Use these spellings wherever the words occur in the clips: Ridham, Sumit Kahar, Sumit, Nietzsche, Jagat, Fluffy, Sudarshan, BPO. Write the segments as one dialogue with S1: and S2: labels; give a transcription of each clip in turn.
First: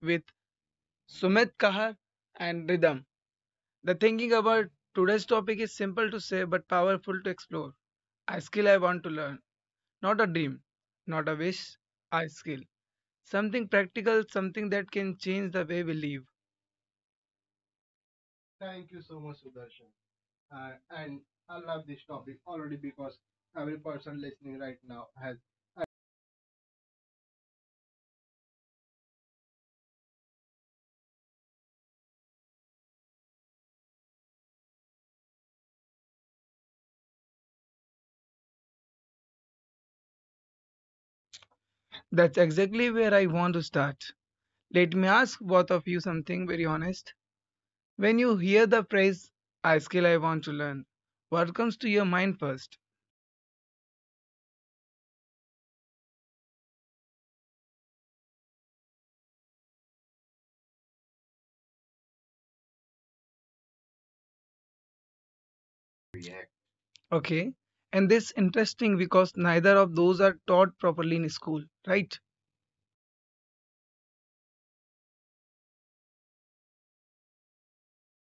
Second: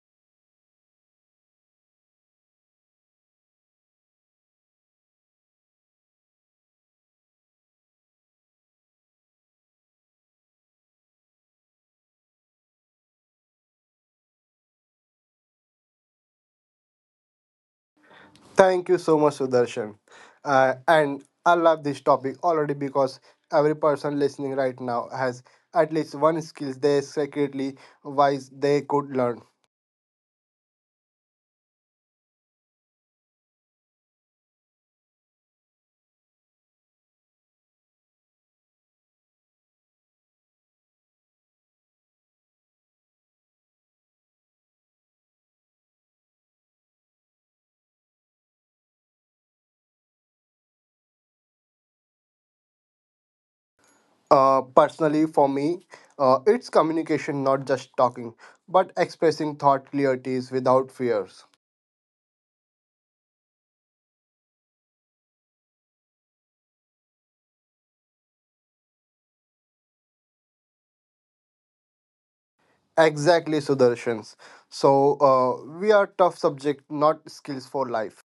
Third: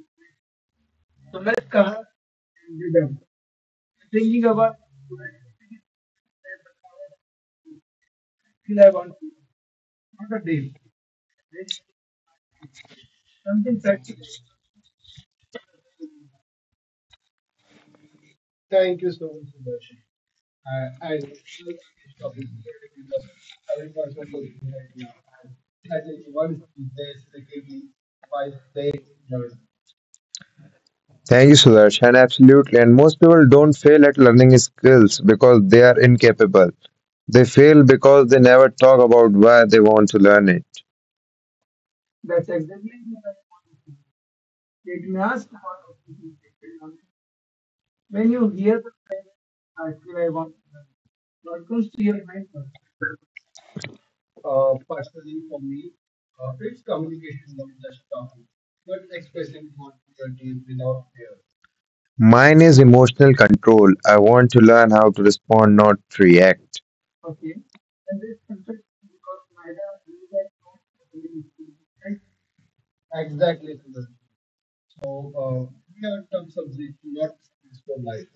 S1: with Sumit Kahar and Ridham. The thinking about today's topic is simple to say but powerful to explore. A skill I want to learn, not a dream, not a wish, a skill. Something practical, something that can change the way we live.
S2: Thank you so much, Sudarshan. And I love this topic already because every person listening right now has at least one skill they secretly wise they could learn.
S3: Thank you, Sudarshan. Absolutely. And most people don't fail at learning skills because they are incapable. They fail because they never talk about why they want to learn it.
S1: That's exactly where I want to start. Let me ask both of you something very honest. When you hear the phrase, a skill I want to learn, what comes to your mind first?
S2: Personally, for me, it's communication, not just talking, but expressing thought clearties without fears.
S3: Mine is emotional control. I want to learn how to respond, not react.
S1: Okay. And this interesting because neither of those are taught properly in school, right?
S2: Exactly, Sudarshans. We are tough subject, not skills for life.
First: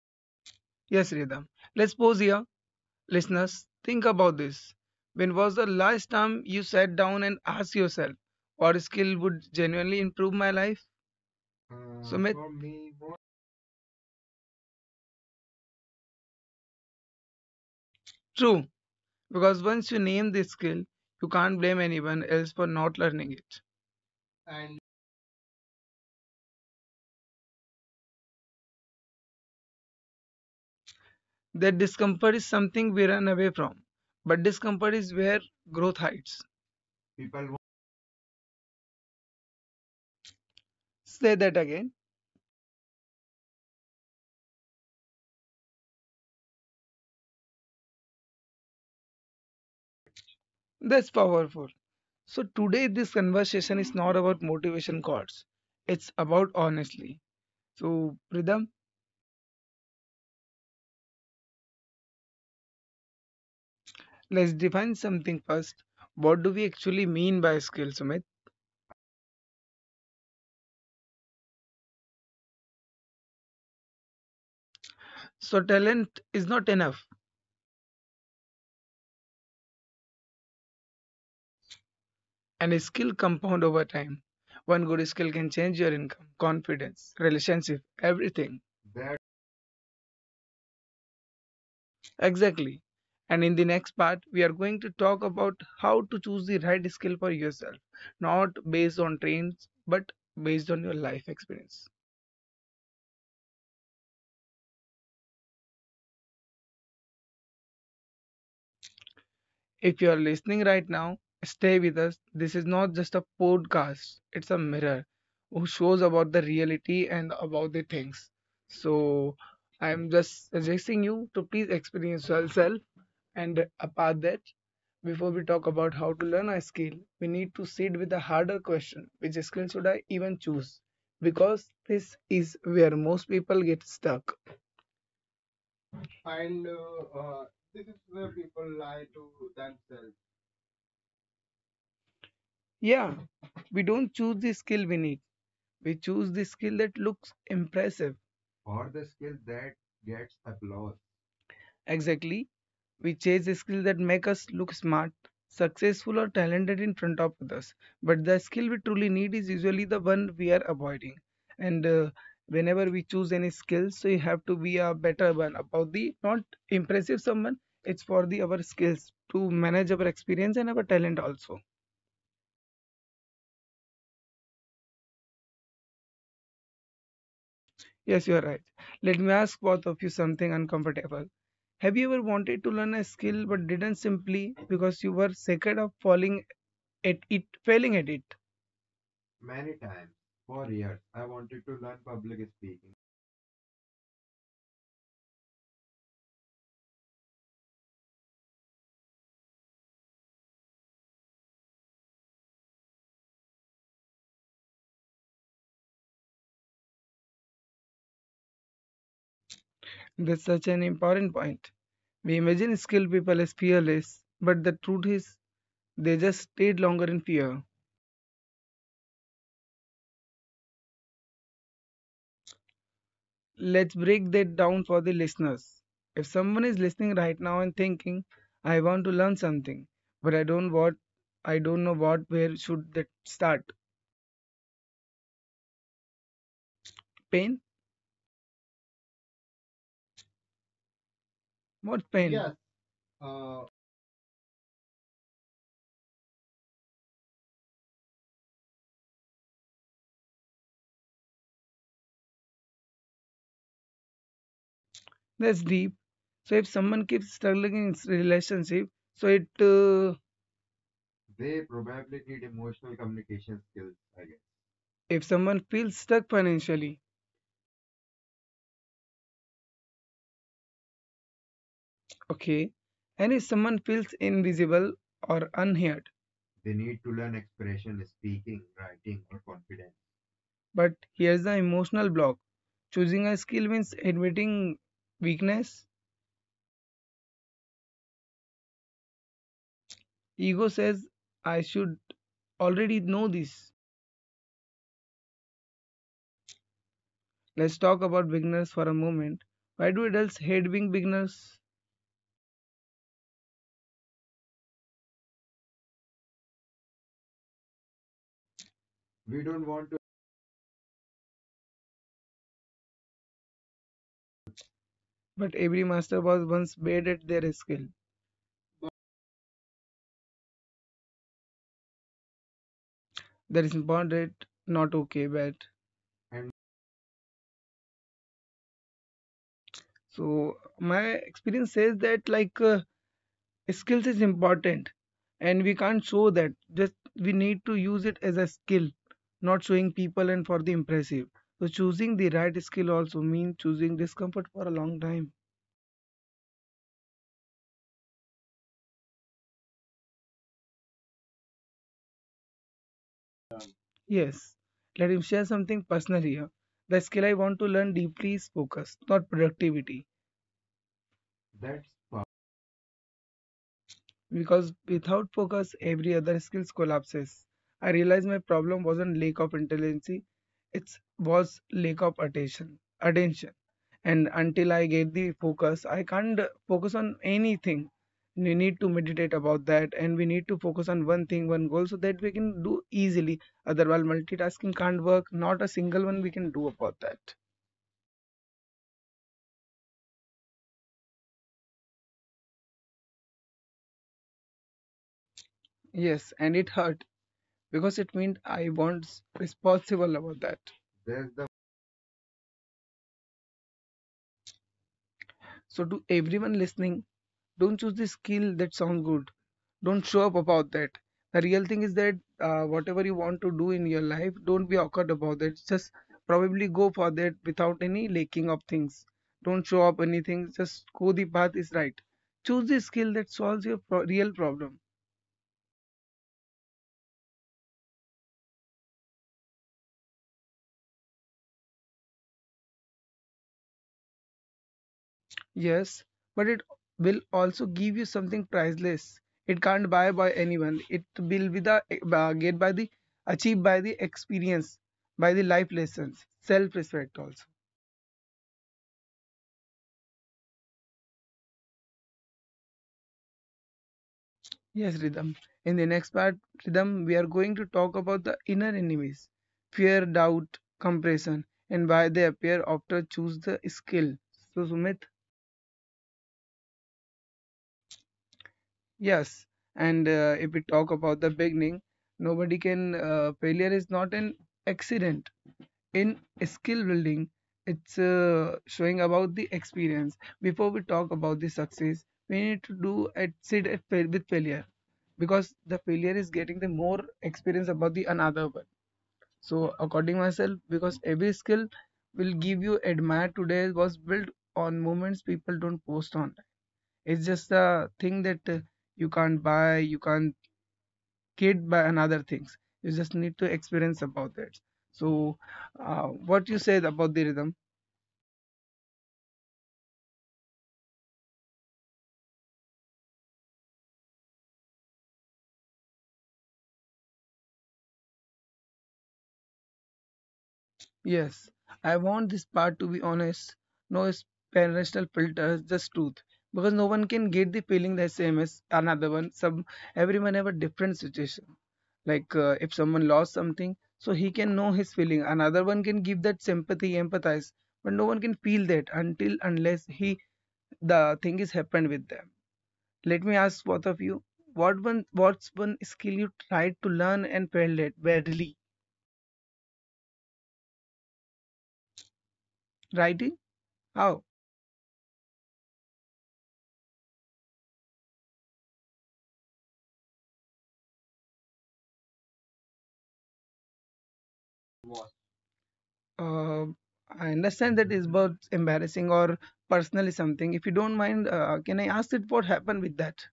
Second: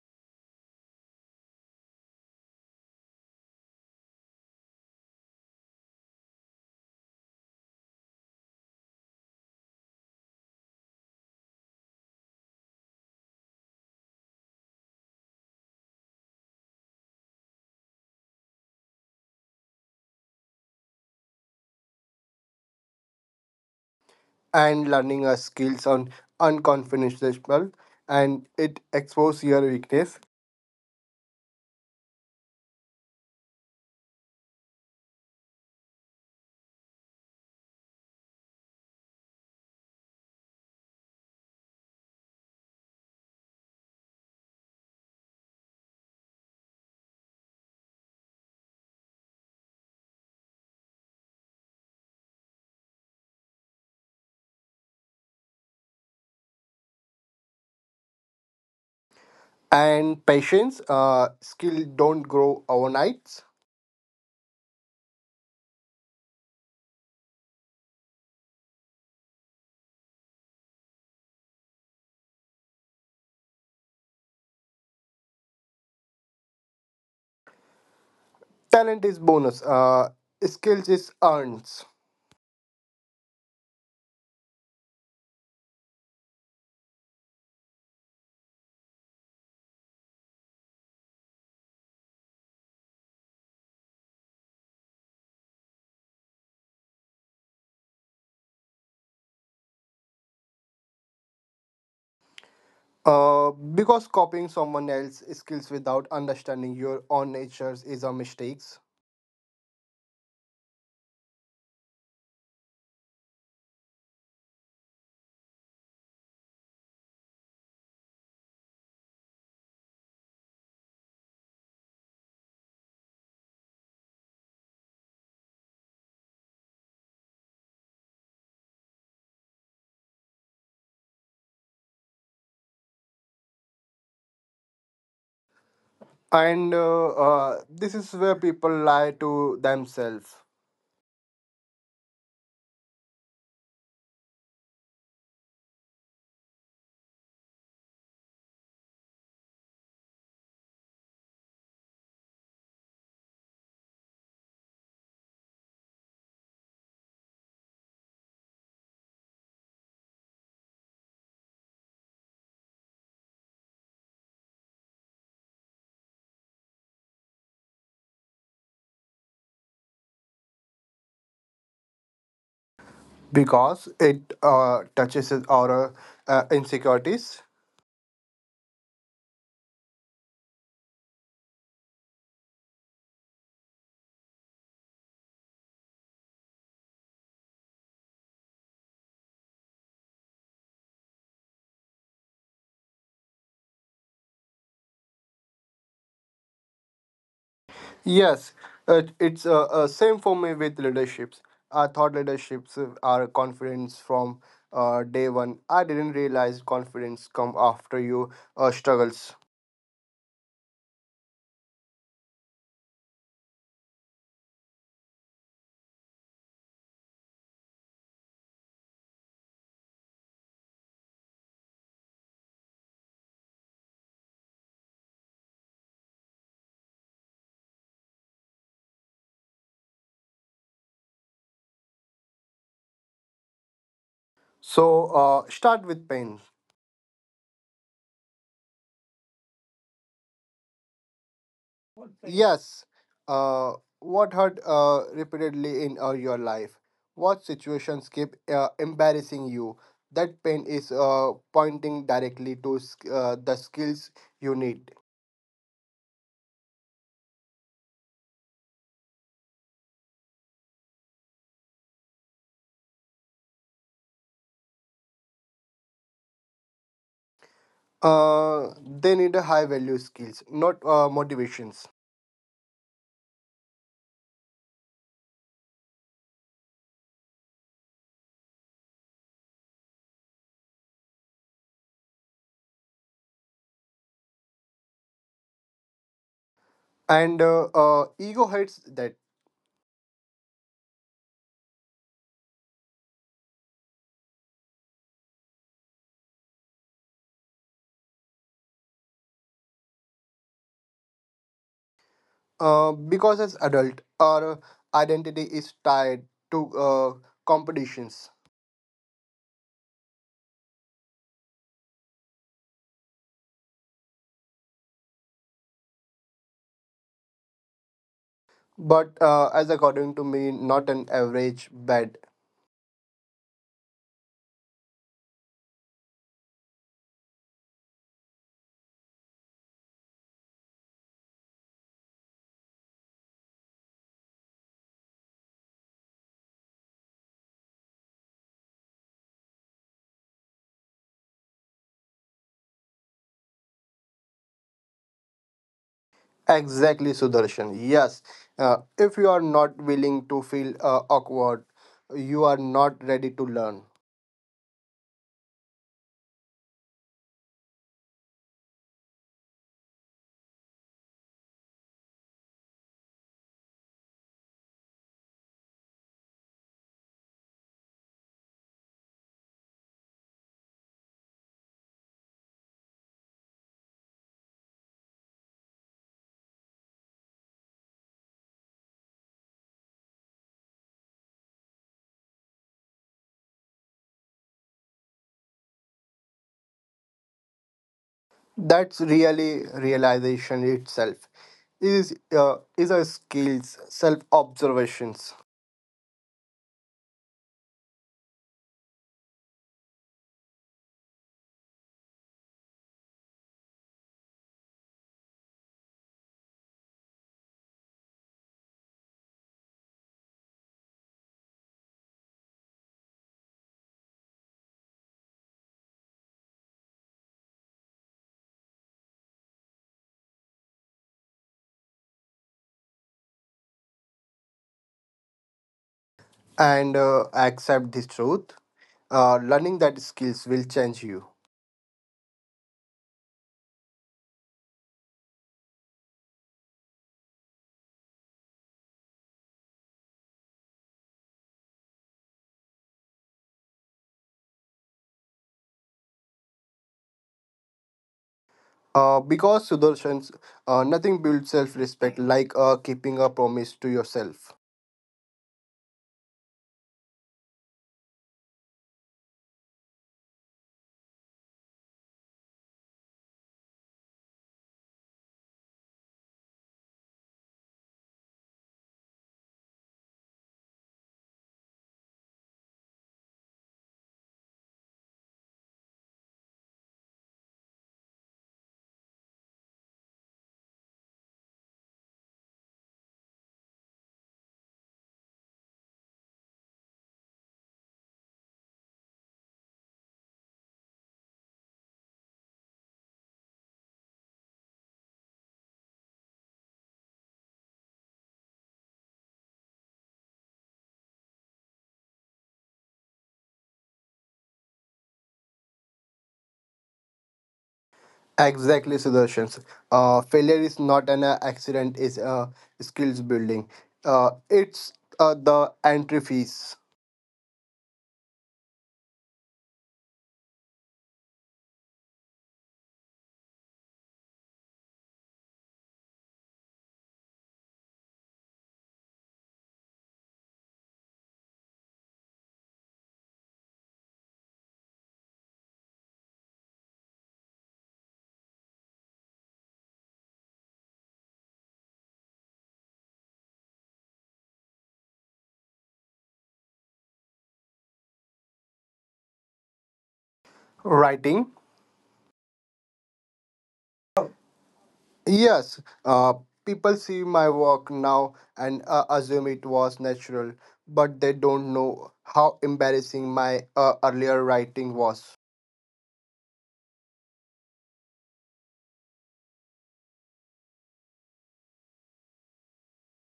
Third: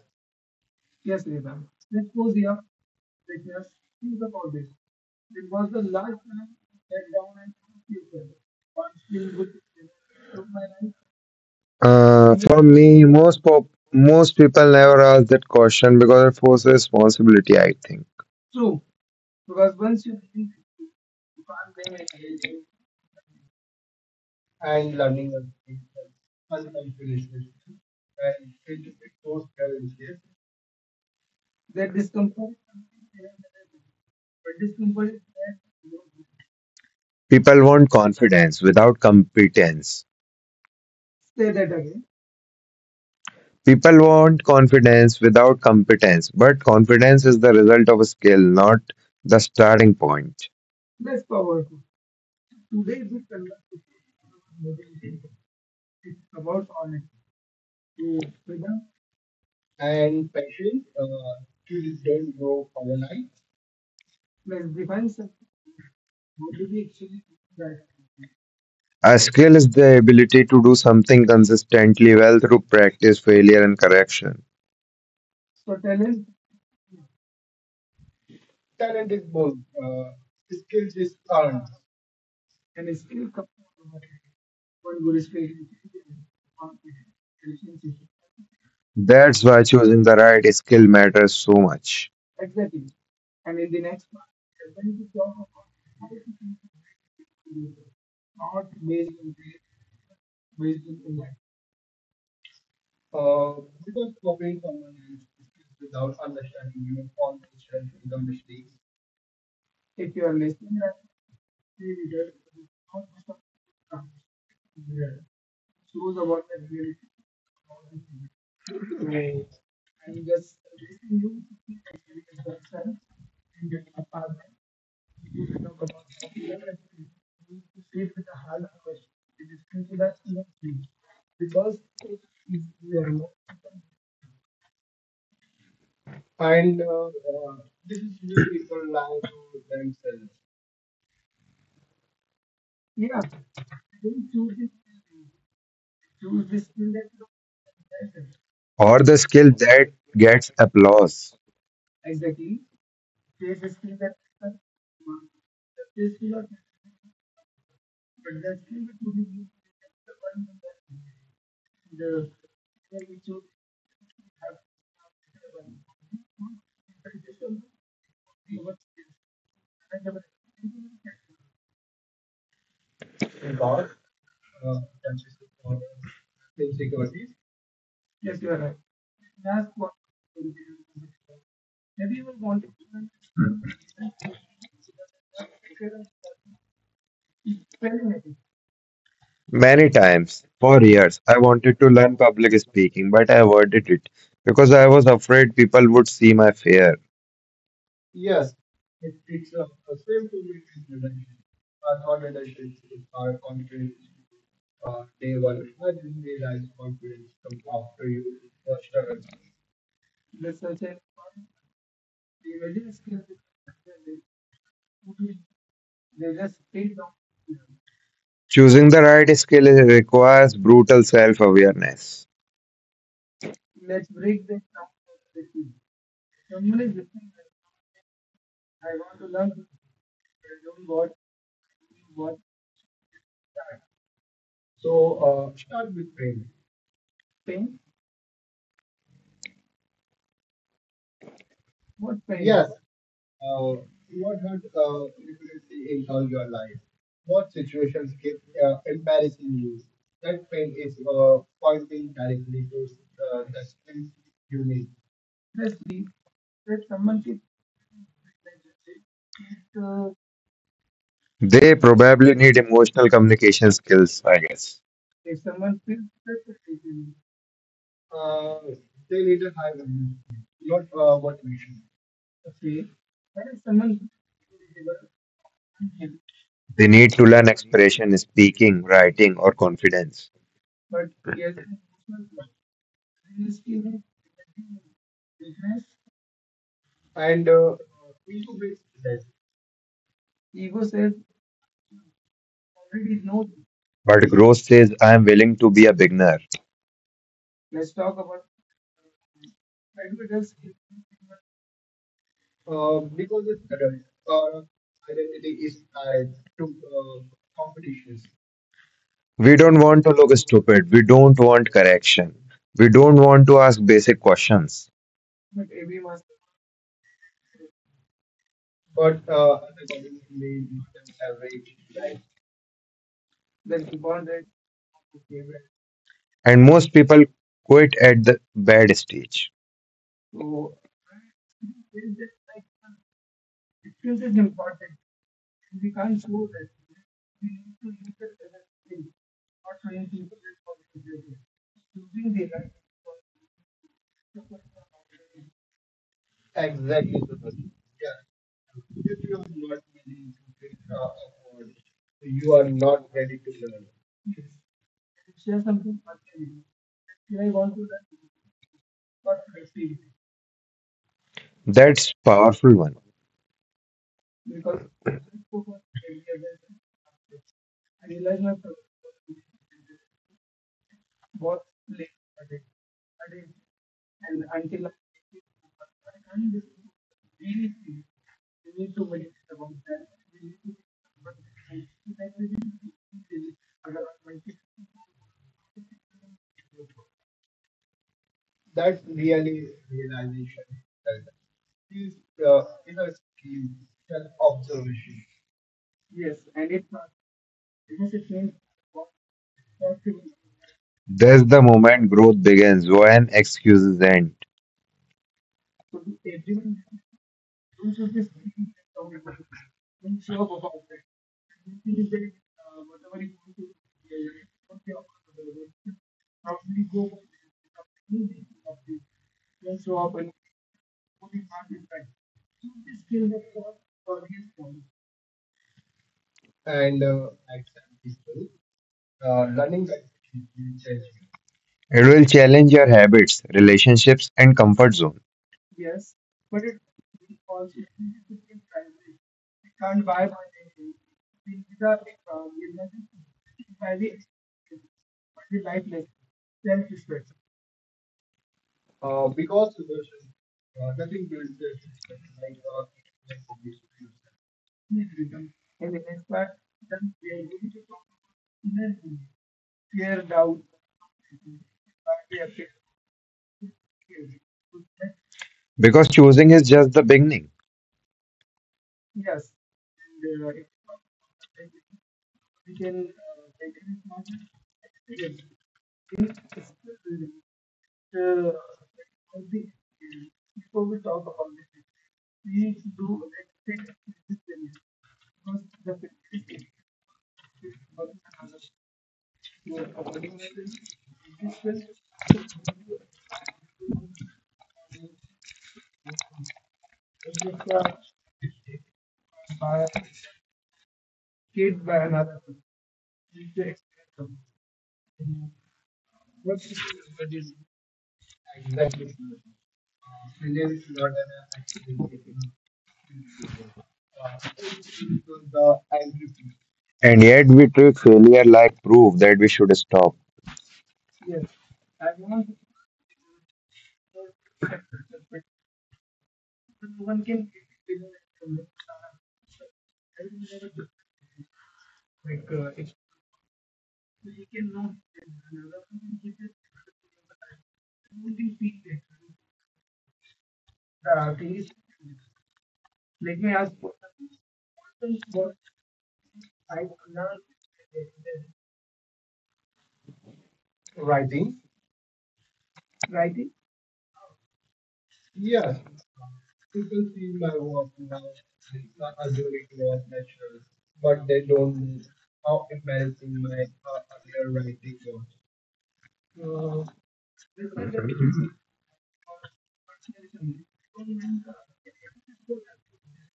S1: Yes, Ridham. Let's pause here. Listeners, think about this. When was the last time you sat down and asked yourself, what skill would genuinely improve my life? Sumit?
S3: For me, most people never ask that question because it forces responsibility, I think.
S1: True, because once you name the skill, you can't blame anyone else for not learning it.
S2: And learning a skills on unconventional and it expose your weakness
S1: That discomfort is something we run away from, but discomfort is where growth hides.
S3: People want confidence without competence.
S1: Say that again.
S3: People want confidence without competence, but confidence is the result of a skill, not the starting point.
S1: That's powerful. So, today, this conversation is not about motivation calls, it's about honestly. So, Pridham,
S2: and patience skill don't grow overnight
S1: let's define something first. What do we actually mean by skill, Sumit?
S3: A skill is the ability to do something consistently well through practice, failure, and correction.
S1: So, talent is not enough,
S2: talent is bonus skills is earns.
S1: and a skill compound over time. One good skill can change your income, confidence, relationship, everything.
S3: That's why choosing the right skill matters so much.
S1: Exactly. And in the next part, we are going to talk about how to choose the right skill for yourself, not based on trends, but based on your life experience.
S2: Because copying someone else's skills without understanding your own natures is a mistake
S1: If you are listening right now, stay with us. This is not just a podcast, it's a mirror who shows about the reality and about the things. So, I'm just suggesting you to please experience yourself. And apart that, before we talk about how to learn a skill, we need to sit with a harder question, which skill should I even choose? Because this is where most people get stuck.
S2: and this is where people lie to themselves
S1: Yeah, we don't choose the skill we need. We choose the skill that looks impressive.
S3: Or the skill that gets applause.
S1: Exactly. We chase the skill that make us look smart, successful or talented in front of others. But the skill we truly need is usually the one we are avoiding. And whenever we choose any skill, so you have to be a better one about the not impressive someone. It's for the our skills to manage our experience and our talent also.
S2: because it touches our insecurities.
S1: Yes, you are right. Let me ask both of you something uncomfortable. Have you ever wanted to learn a skill but didn't simply because you were scared of falling at it, failing at it?
S3: Many times, for years, I wanted to learn public speaking, but I avoided it because I was afraid people would see my fear.
S2: Yes, it's same for me with leaderships. I thought leaderships are confidence from day one. I didn't realize confidence come after you struggles.
S1: That's such an important point. We imagine skilled people as fearless, but the truth is they just stayed longer in fear.
S3: Choosing the right skill requires brutal self awareness.
S1: Let's break that down for the listeners. If someone is listening right now and thinking, I want to learn something, but I don't know what, where should that start?
S2: Start with pain.
S1: Pain? What pain?
S2: Yes, uh, what hurt repeatedly in your life? What situations keep embarrassing you? That pain is pointing directly to the skills you need.
S1: That's deep. So if someone keeps struggling in relationship, so it
S3: They probably need emotional communication skills, I guess.
S1: if someone feels stuck financially,
S2: Uh, they need a high value skills, not motivations.
S1: okay, and if someone feels invisible or unheard,
S3: They need to learn expression, speaking, writing, or confidence.
S1: but here's the emotional block. Choosing a skill means admitting weakness.
S2: And ego hates that
S1: Ego says I should already know this.
S3: But growth says, I am willing to be a beginner.
S1: Let's talk about beginners for a moment. Why do adults hate being beginners?
S2: because as adult, our identity is tied to competitions.
S3: We don't want to look stupid. We don't want correction. We don't want to ask basic questions.
S1: But every master was once bad at their skill.
S2: But as according to me, not an average bad.
S1: That is important, not okay, but.
S3: And most people quit at the bad stage.
S1: So my experience says that skills is important, and we can't show that just, we need to use it as a skill, not showing people and for the impressive. So choosing the right skill also means choosing discomfort for a long time.
S2: Exactly, Sudarshan. Yes, if you are not willing to feel awkward, you are not ready to learn.
S1: Yes, let him share something personal here. The skill I want to learn deeply is focus, not productivity.
S3: That's powerful one.
S1: Because without focus every other skills collapses. I realized my problem wasn't lack of intelligence, it was lack of attention. And until I get the focus I can't focus on anything. We need to meditate about that, and we need to focus on one thing, one goal, so that we can do easily. Otherwise multitasking can't work, not a single one we can do about that.
S2: That's really realization itself. Is a skills, self observations,
S1: Yes, and it hurt, because it meant I was responsible about that.
S3: That's the moment growth begins when excuses end.
S1: So, to everyone listening, don't choose the skill that sound good. Don't show up about that. The real thing is that, whatever you want to do in your life, don't be awkward about that. Just probably go for that without any lacking of things. Don't show up anything. Just go, the path is right. Choose the skill that solves your real problem.
S2: and accept this truth. Learning that skills will change you.
S3: It will challenge your habits, relationships, and comfort zone
S1: Yes, but it will also give you something priceless. It can't buy by anyone. It will be the get by the achieved by the experience, by the life lessons, self-respect also.
S2: Because Sudarshan's nothing builds self respect like keeping a promise to yourself.
S1: Yes, Rhythm. In the next part, Rhythm, we are going to talk about the inner enemies, fear, doubt, compression, and why they appear after choose the skill. So Sumit,
S3: because choosing is just the beginning.
S1: yes. And if we talk about the beginning, nobody can. Failure is not an accident in skill building, it's showing about the experience. Before we talk about the success we need to do at sit at fail with failure, because the failure is getting the more experience about the another one. So according myself, because every skill will give you admire today was built on moments people don't post on. It's just a thing that, you can't buy, you can't get by another things, you just need to experience about that. So uh, what you said about the rhythm.
S2: Exactly, Sudarshan's. Failure is not an accident. Is skills building. It's the entry fees.
S3: And yet, we treat failure like proof that we should stop.
S1: Yes, I want this part to be honest. No personal filters, just truth. Because no one can get the feeling the same as another one. Some, everyone have a different situation. If someone lost something, so he can know his feeling. Another one can give that sympathy, empathize, but no one can feel that until unless he, the thing is happened with them. Let me ask both of you, what's one skill you tried to learn and failed at badly?
S2: Writing.
S1: Writing? How?
S2: Yes, people see my work now and assume it was natural, but they don't know how embarrassing my earlier writing was.
S1: Uh, I understand that is both embarrassing or personally something. If you don't mind, can I ask it what happened with that?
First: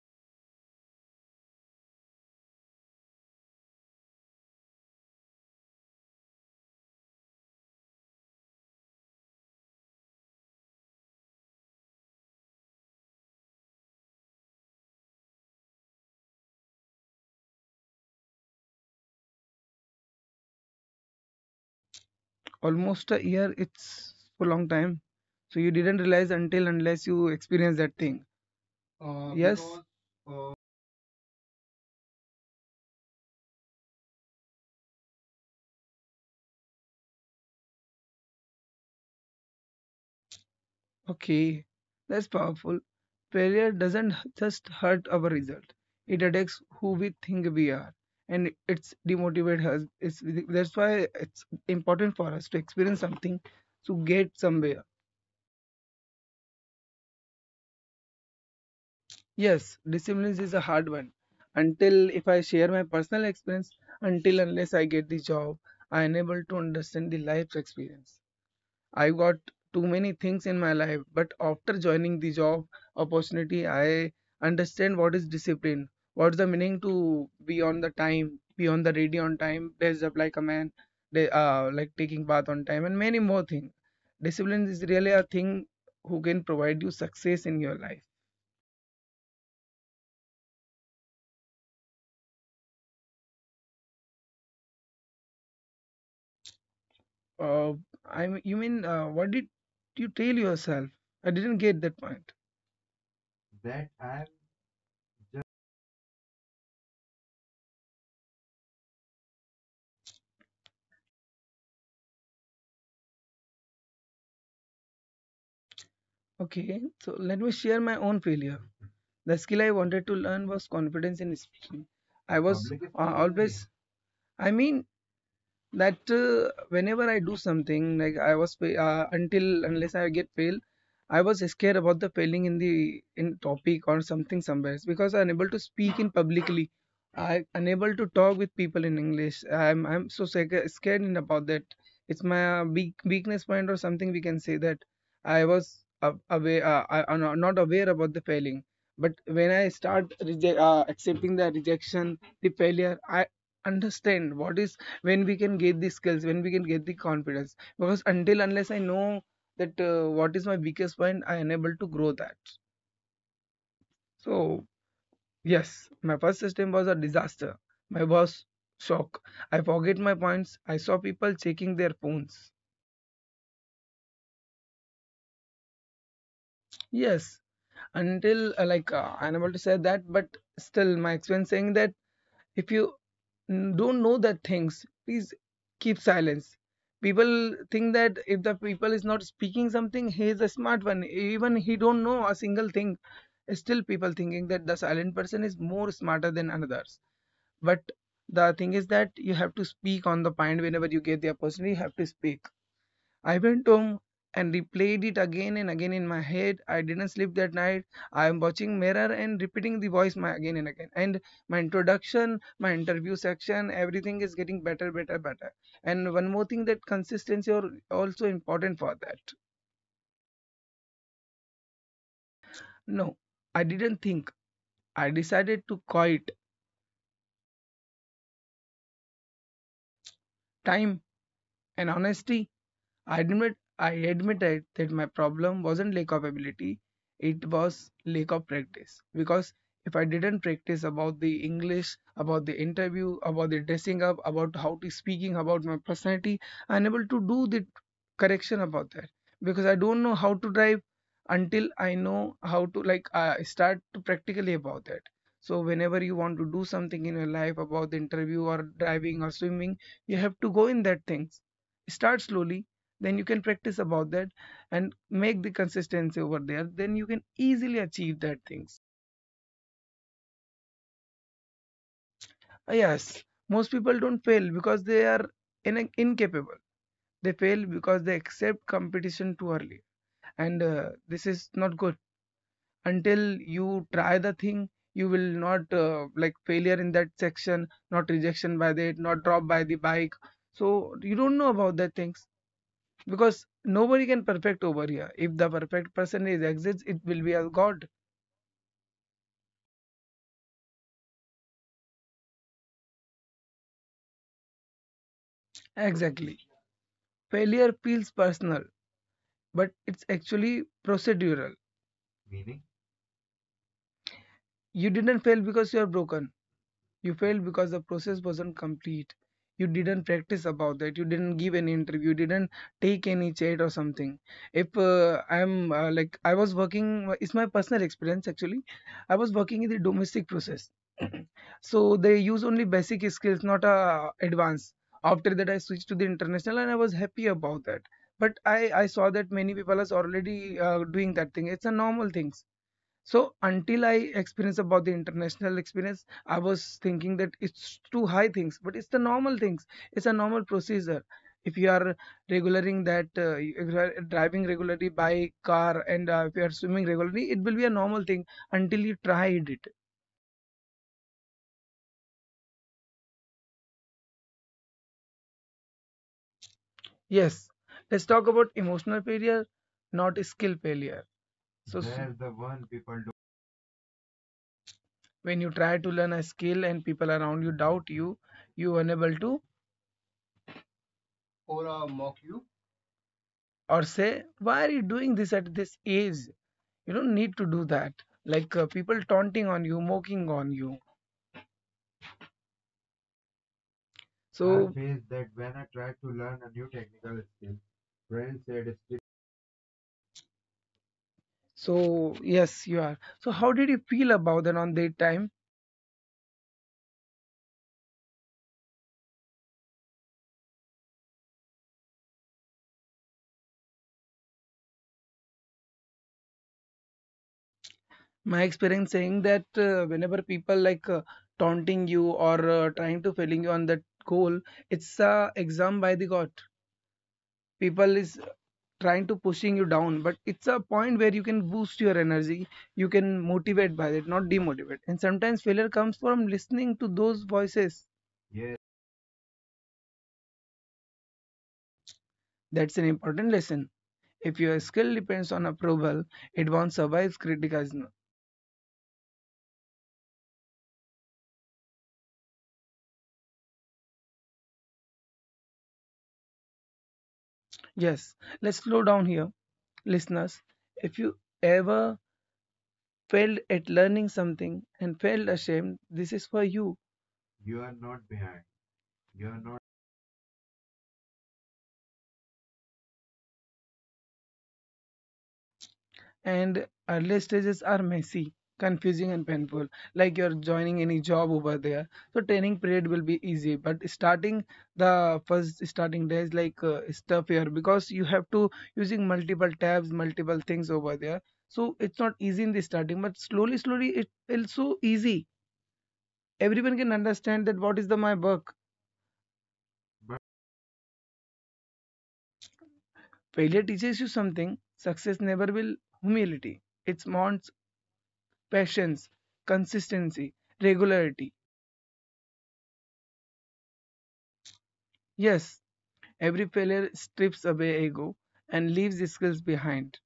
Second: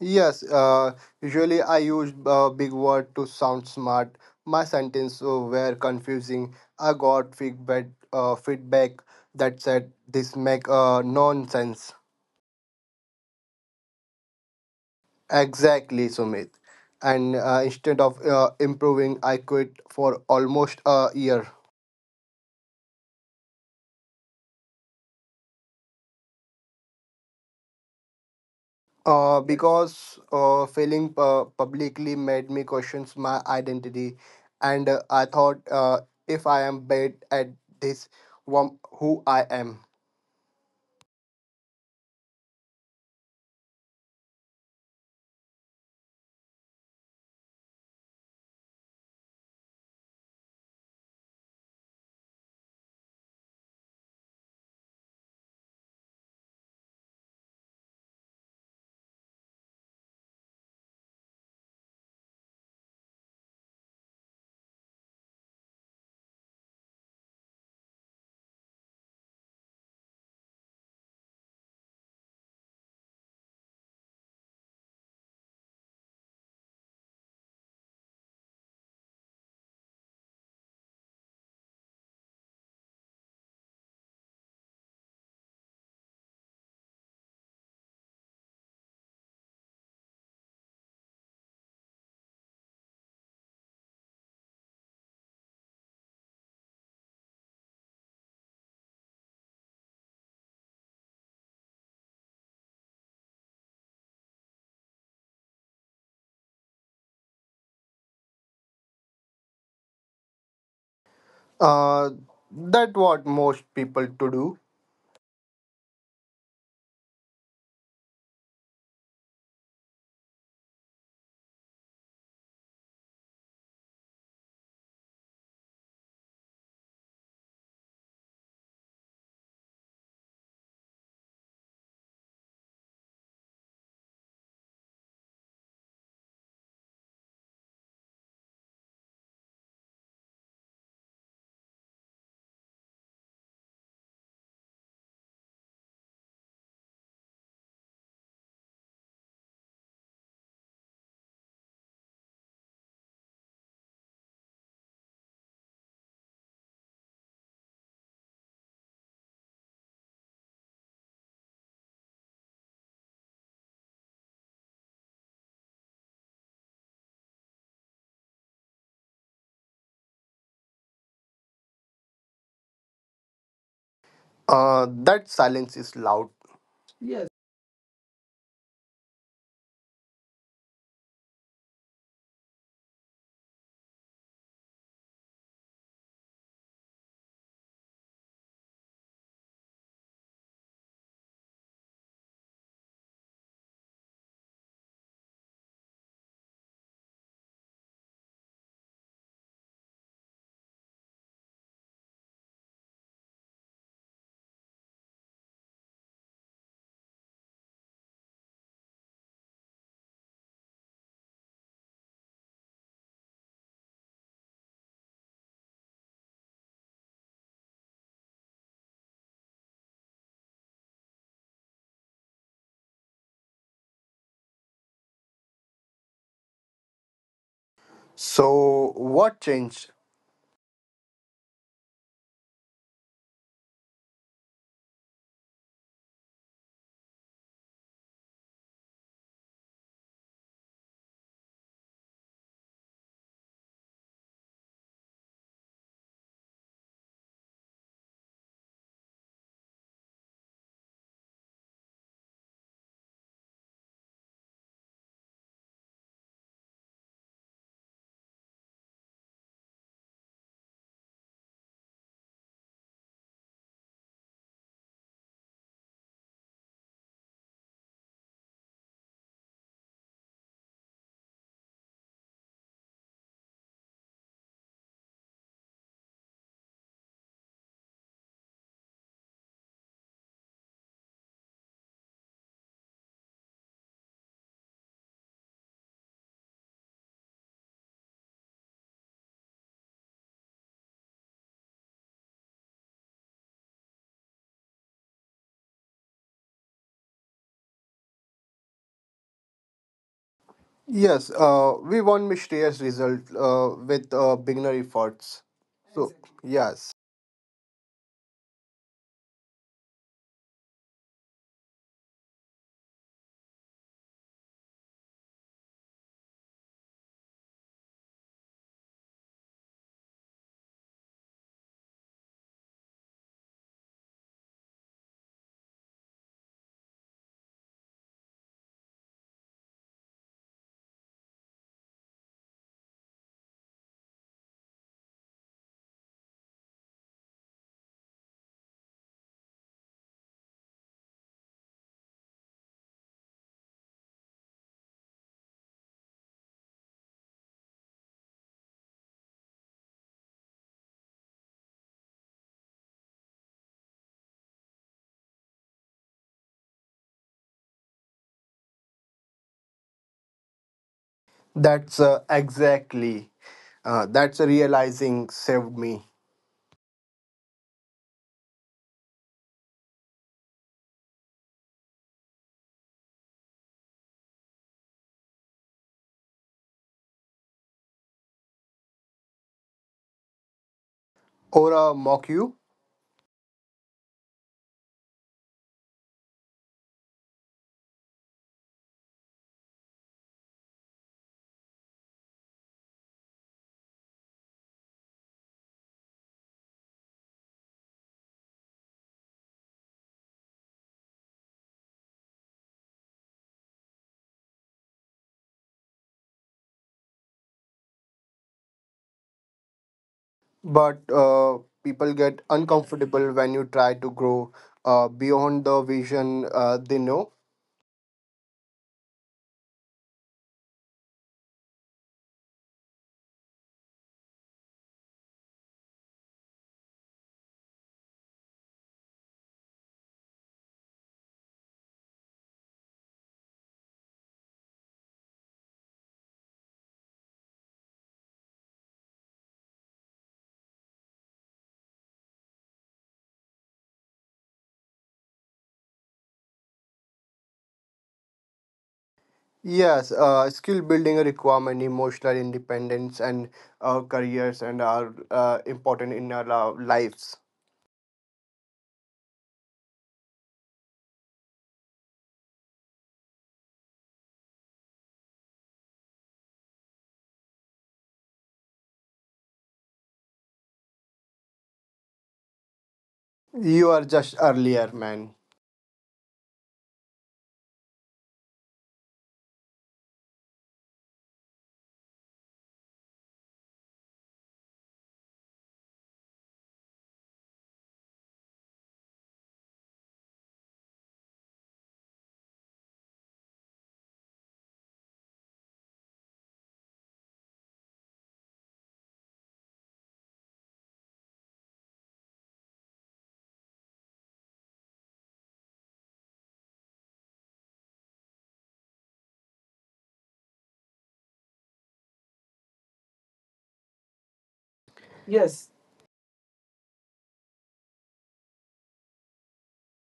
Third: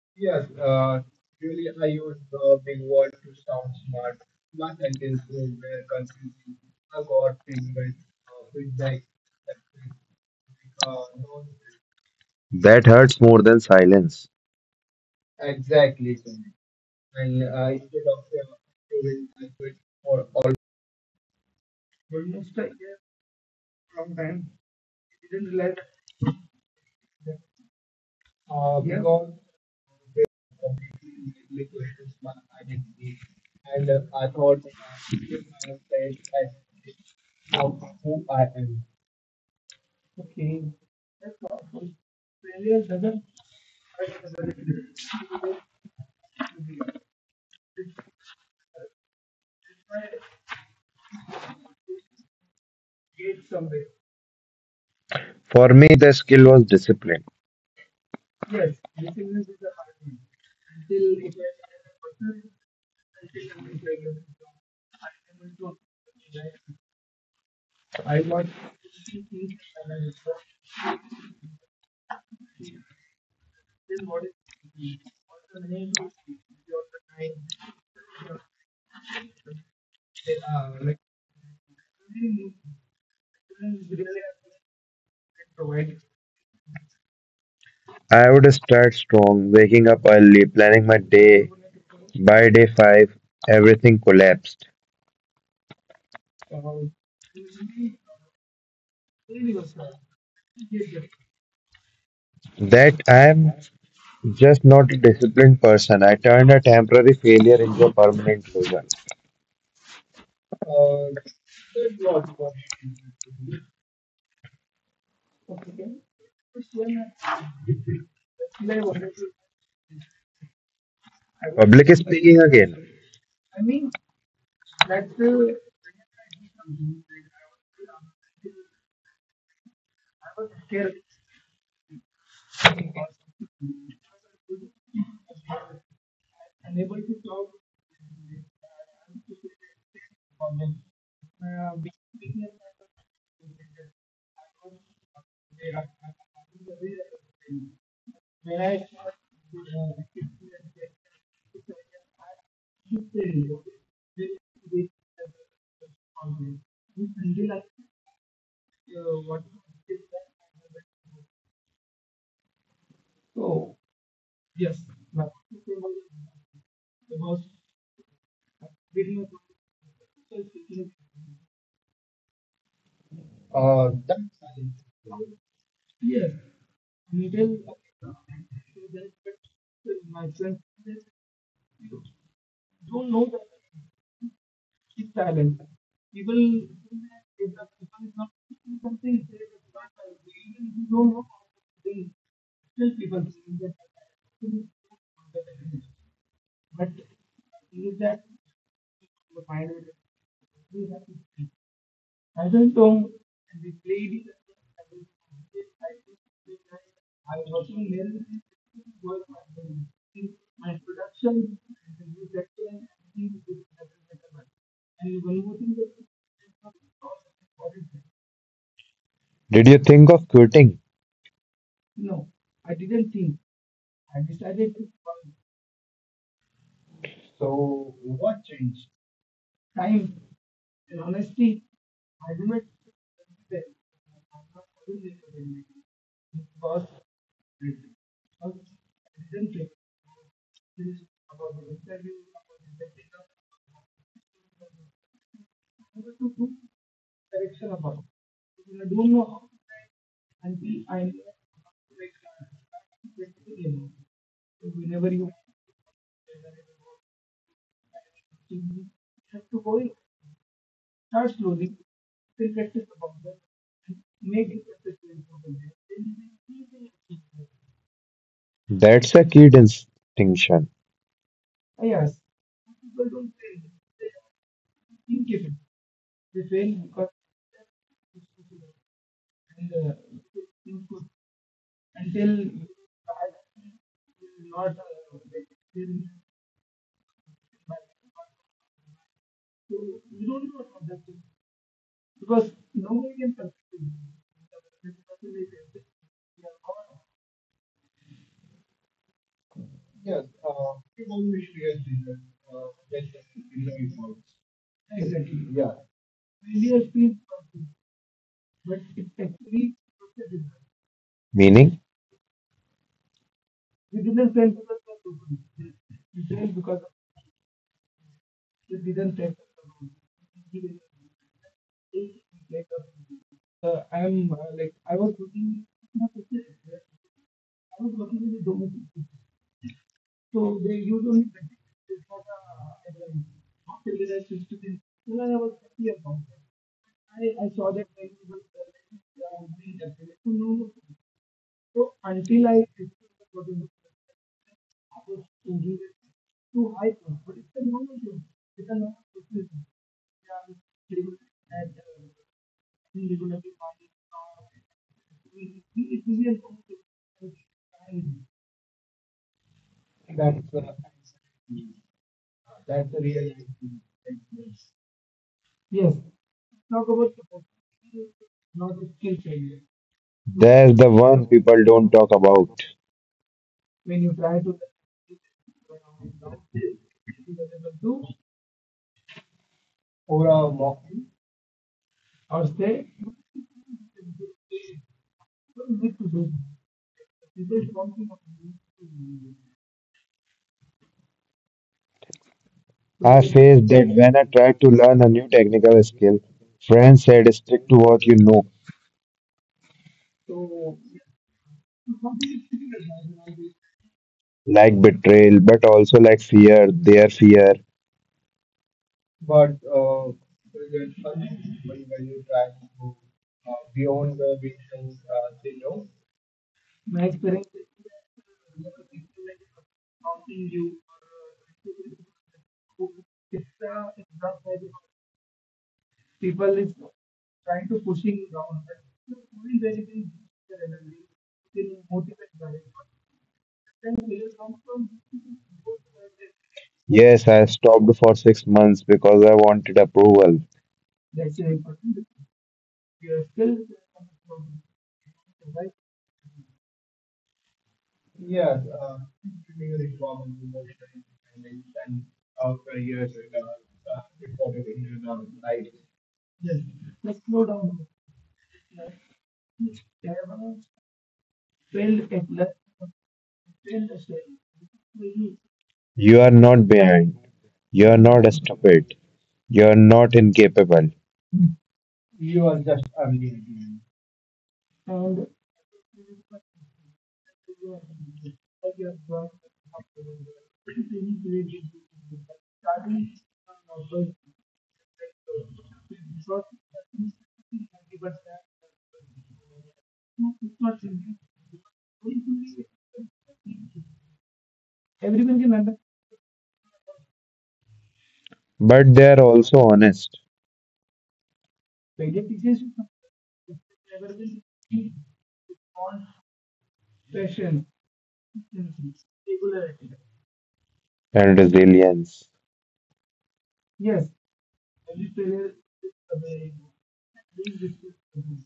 S2: Yes, usually I used big word to sound smart. My sentences were confusing. I got feedback that said this make nonsense.
S3: That hurts more than silence.
S2: Exactly, Sumit. And instead of improving, I quit for almost a year.
S1: Almost a year, it's a long time. So you didn't realize until unless you experience that thing.
S2: Uh,
S1: Yes,
S2: because uh, failing publicly made me questions my identity, and I thought if I am bad at this, whom who I am.
S1: okay, that's powerful. Failure doesn't just hurt our result; it attacks who we think we are, and it's demotivate us. It's, that's why it's important for us to experience something to get somewhere.
S3: For me, the skill was discipline.
S1: Yes, discipline is a hard one. Until if I share my personal experience, until unless I get the job, I unable to understand the life's experience. I got too many things in my life, but after joining the job opportunity, I understand what is discipline, what's the meaning to be on the time, be on the ready on time, dress up like a man, like taking bath on time, and many more things. Discipline is really a thing who can provide you success in your life.
S3: I would start strong, waking up early, planning my day. By day 5, everything collapsed.
S1: Uh, I mean, you mean, what did you tell yourself? I didn't get that point.
S3: That I am just not a disciplined person. I turned a temporary failure into a permanent loser.
S2: Uh, that what most people to do.
S1: Okay, so let me share my own failure. The skill I wanted to learn was confidence in speaking. I was
S3: Public speaking
S1: always,
S3: again.
S1: I mean, that whenever I do something, like I was until unless I get fail, I was scared about the failing in the in topic or something somewhere because I'm unable to speak in publicly. I unable to talk with people in English. I'm so scared in about that. It's my weak, weakness point or something we can say that. I was aware, I'm not aware about the failing. But when I start reject, accepting the rejection, the failure, I understand what is, when we can get the skills, when we can get the confidence, because until unless I know that, what is my weakest point I unable to grow that. So yes, my first system was a disaster. My boss shock, I forget my points, I saw people checking their phones.
S2: That silence is loud. Yes.
S1: Yes, until unable to say that, but still my experience saying that, if you don't know that things, please keep silence. People think that if the people is not speaking something, he is a smart one. Even he don't know a single thing. Still, people thinking that the silent person is more smarter than others. But the thing is that you have to speak on the point whenever you get the opportunity. You have to speak. I went home and replayed it again and again in my head. I didn't sleep that night. I am watching mirror and repeating the voice my again and again. And my introduction, my interview section, everything is getting better, better, better. And one more thing, that consistency are also important for that.
S3: Did you think of quitting?
S1: No, I didn't think. I decided to quiet
S2: So what changed?
S1: time and honesty. I admit I admitted that my problem wasn't lack of ability, it was lack of practice. Because if I didn't practice about the English, about the interview, about the dressing up, about how to speaking, about my personality, I unable to do the correction about that. Because I don't know how to drive until I know how to start to practically about that. So whenever you want to do something in your life about the interview or driving or swimming, you have to go in that things, start slowly, then you can practice about that and make the consistency over there, then you can easily achieve that things.
S3: That's a key distinction,
S1: Yes, most people don't fail because they are incapable, they fail because they accept competition too early, and this is not good until you try the thing, you will not like failure in that section, not rejection by that, not drop by the bike. So you don't know about that things, because nobody can perfect over here. If the perfect person is exists, it will be a god.
S2: Yes, we want mysterious result with beginner efforts. So
S1: Exactly.
S2: exactly. Yes,
S1: Failure feels personal, but it's actually procedural.
S3: meaning
S1: You didn't fail because you are broken. You failed because the process wasn't complete. You didn't practice about that. You didn't give any interview. You didn't take any chat or something. If I was working, it's my personal experience actually. I was working in the domestic process. So they use only basic skills, not advanced. After that, I switched to the international and I was happy about that. But I saw that many people are already doing that thing. It's a normal things. So until I experience about the international experience, I was thinking that it's too high things, but it's the normal things. It's a normal procedure. If you are regulating that, if you are driving regularly by car and if you are swimming regularly, it will be a normal thing until you tried it.
S2: that's uh, exactly that's a realizing saved me.
S1: Yes. Let's talk about emotional failure, not skill failure. So s-
S3: there's the one people don't talk about.
S1: when you try to learn a skill and people around you doubt you, you unable to,
S2: Aura mock you,
S1: or say why are you doing this at this age, you don't need to do that, people taunting on you, mocking on you. I so
S3: I faced that when I tried to learn a new technical skill, friends said stick to what you know,
S1: so yes, you are. So how did you feel about that on that time?
S3: like betrayal, but also like fear, their fear.
S2: but people get uncomfortable when you try to grow beyond the vision they know.
S1: My experience saying that whenever people taunting you or trying to failing you on that goal, it's a exam by the god. People is trying to pushing you down, but it's a point where you can boost your energy, you can motivate by it, not demotivate, and sometimes failure comes from listening to those voices.
S3: Yes, I stopped for 6 months because I wanted approval.
S1: That's an important lesson. If your skill depends on approval, it won't survive criticism.
S2: Yes, skill building requirement, emotional independence, and careers and are important in our lives.
S1: Yes, let's slow down here, listeners. If you ever failed at learning something and felt ashamed, this is for you.
S3: You are not behind. You are not stupid. You are not incapable.
S2: You are just earlier, man.
S1: And early stages are messy, confusing, and painful. Like you're joining any job over there, so training period will be easy. But starting the first starting days is tough here, because you have to using multiple tabs, multiple things over there. So it's not easy in the starting, but slowly, slowly it feels so easy. Everyone can understand that what is the my work.
S3: But they are also honest
S1: Failure teaches you something. Success never will. Humility. It wants patience, consistency, regularity.
S3: and resilience.
S1: Yes, every failure strips away ego and leaves the skills behind.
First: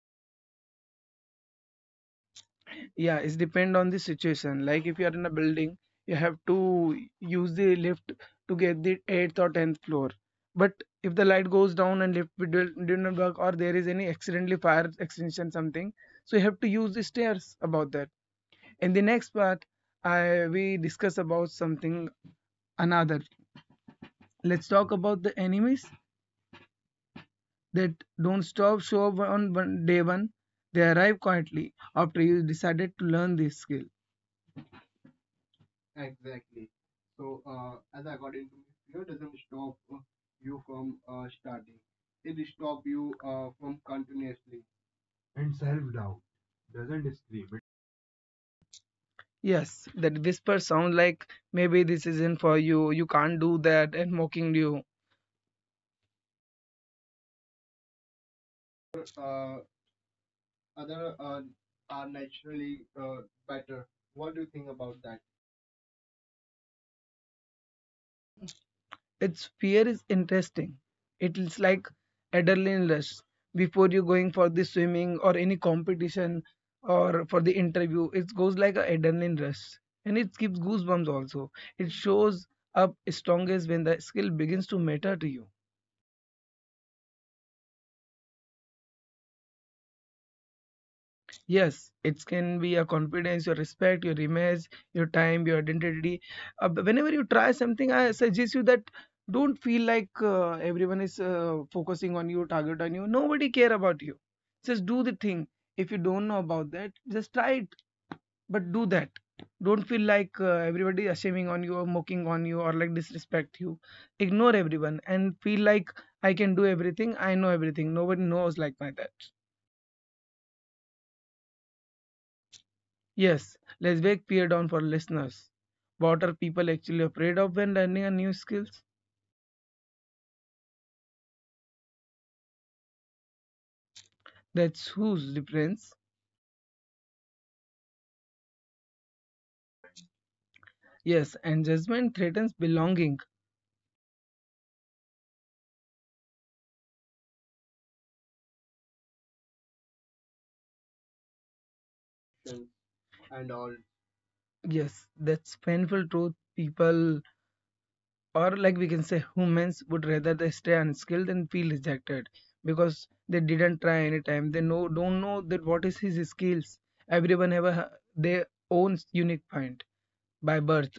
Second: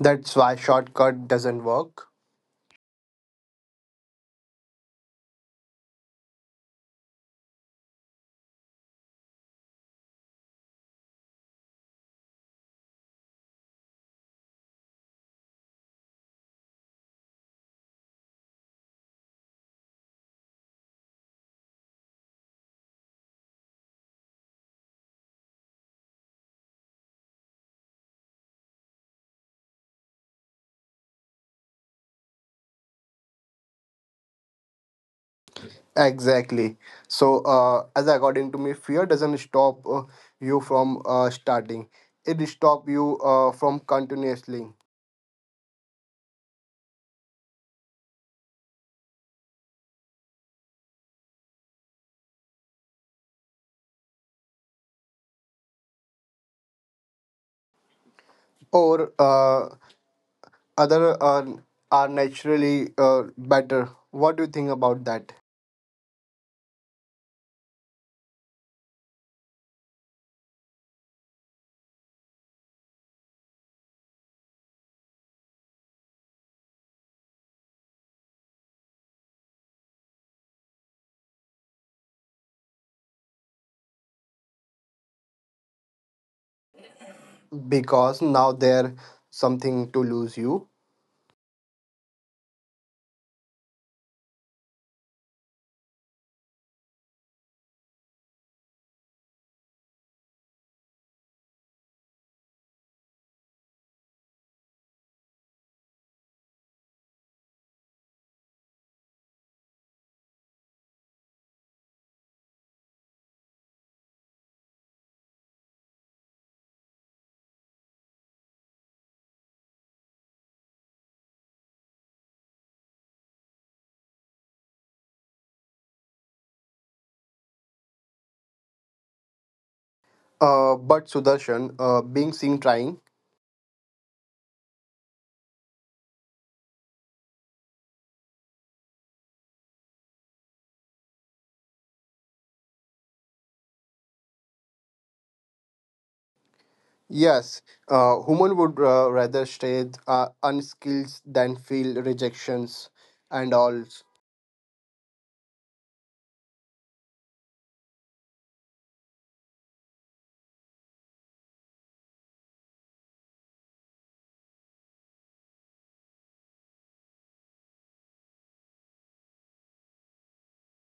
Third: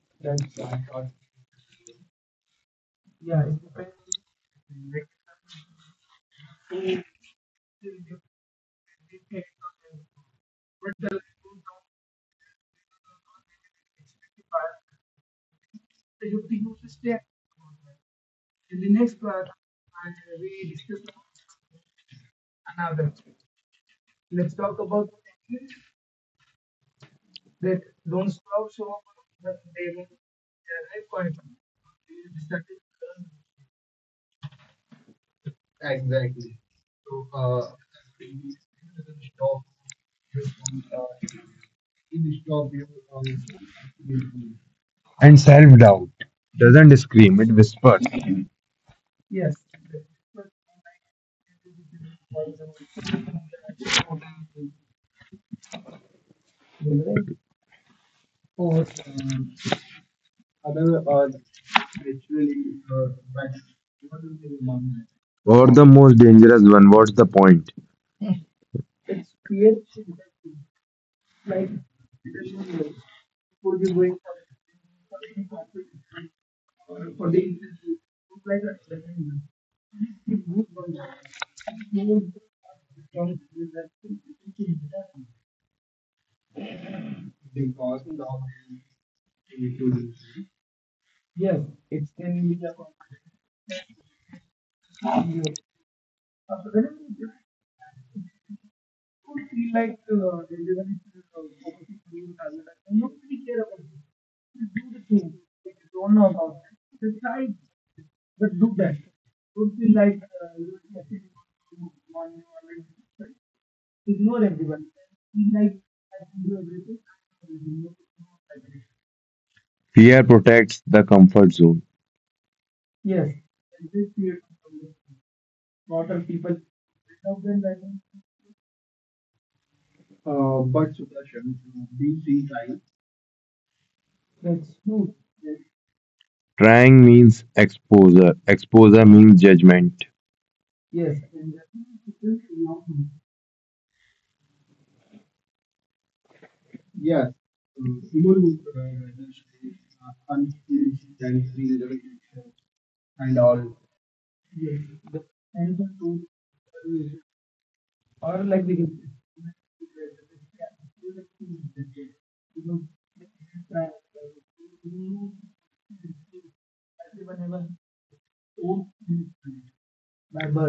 S2: That's why shortcut doesn't work.
S1: Yeah, it's depend on the situation. Like if you are in a building, you have to use the lift to get the eighth or tenth floor. But if the light goes down and lift did not work, or there is any accidentally fire extinction something, so you have to use the stairs about that. In the next part, I we discuss about something another. Let's talk about the enemies that don't stop show up on day one. They arrive quietly after you decided to learn this skill.
S2: Exactly. So, as according to me, fear doesn't stop you from starting. It stop you from continuously.
S3: And self doubt doesn't scream, it whispers.
S1: Yes, that whisper sound like maybe this isn't for you, you can't do that, and mocking you.
S2: Or other are naturally better, what do you think about that?
S3: Or the most dangerous one, what's the point?
S1: Its fear is interesting. It is like adrenaline rush before you going for the swimming or any competition or for the interview. It goes like a adrenaline rush, and it gives goosebumps also. It shows up strongest when the skill begins to matter to you.
S2: Because now they're something to lose you.
S1: Yes, it can be your confidence, your respect, your image, your time, your identity. Whenever you try something, I suggest you that don't feel like everyone is focusing on you, target on you. Nobody care about you. Just do the thing. If you don't know about that, just try it, but do that. Don't feel like everybody is shaming on you or mocking on you or like disrespect you. Ignore everyone and feel like I can do everything. I know everything. Nobody knows like my that.
S3: Fear protects the comfort zone.
S1: Yes, let's break fear down for listeners. What are people actually afraid of when learning a new skills?
S2: But sudarshan, being seen trying,
S1: That's whose difference.
S3: Trying means exposure, exposure means judgment.
S1: Yes, and judgment threatens belonging.
S2: yes, human would rather stay unskilled than feel rejections and all.
S1: Yes, that's painful truth. People, or like we can say, humans would rather they stay unskilled than feel rejected because they didn't try any time. They know don't know that what is his skills. Everyone have their own unique point by birth.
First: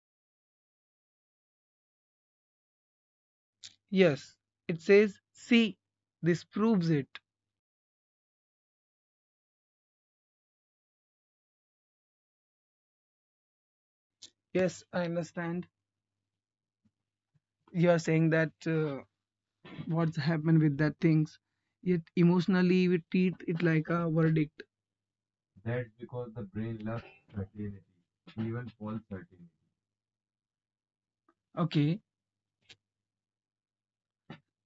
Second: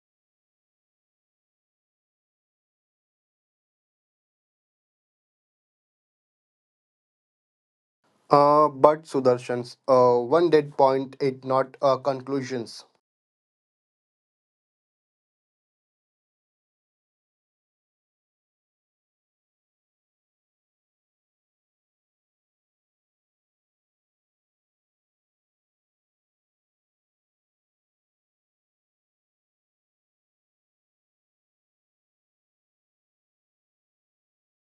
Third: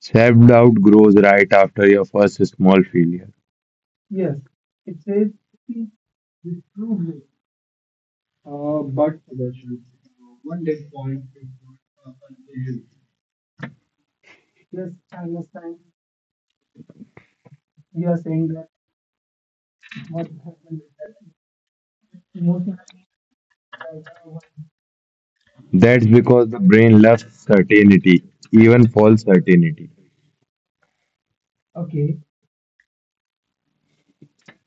S3: Self doubt grows right after your first small failure.
S1: Yes, it says see. This proves it.
S2: But Sudarshan's one dead point it not conclusions.
S1: Yes, I understand. You are saying that what's happened with that things. Yet emotionally, we treat it like a verdict.
S3: That's because the brain loves certainty, even false certainty.
S1: Okay,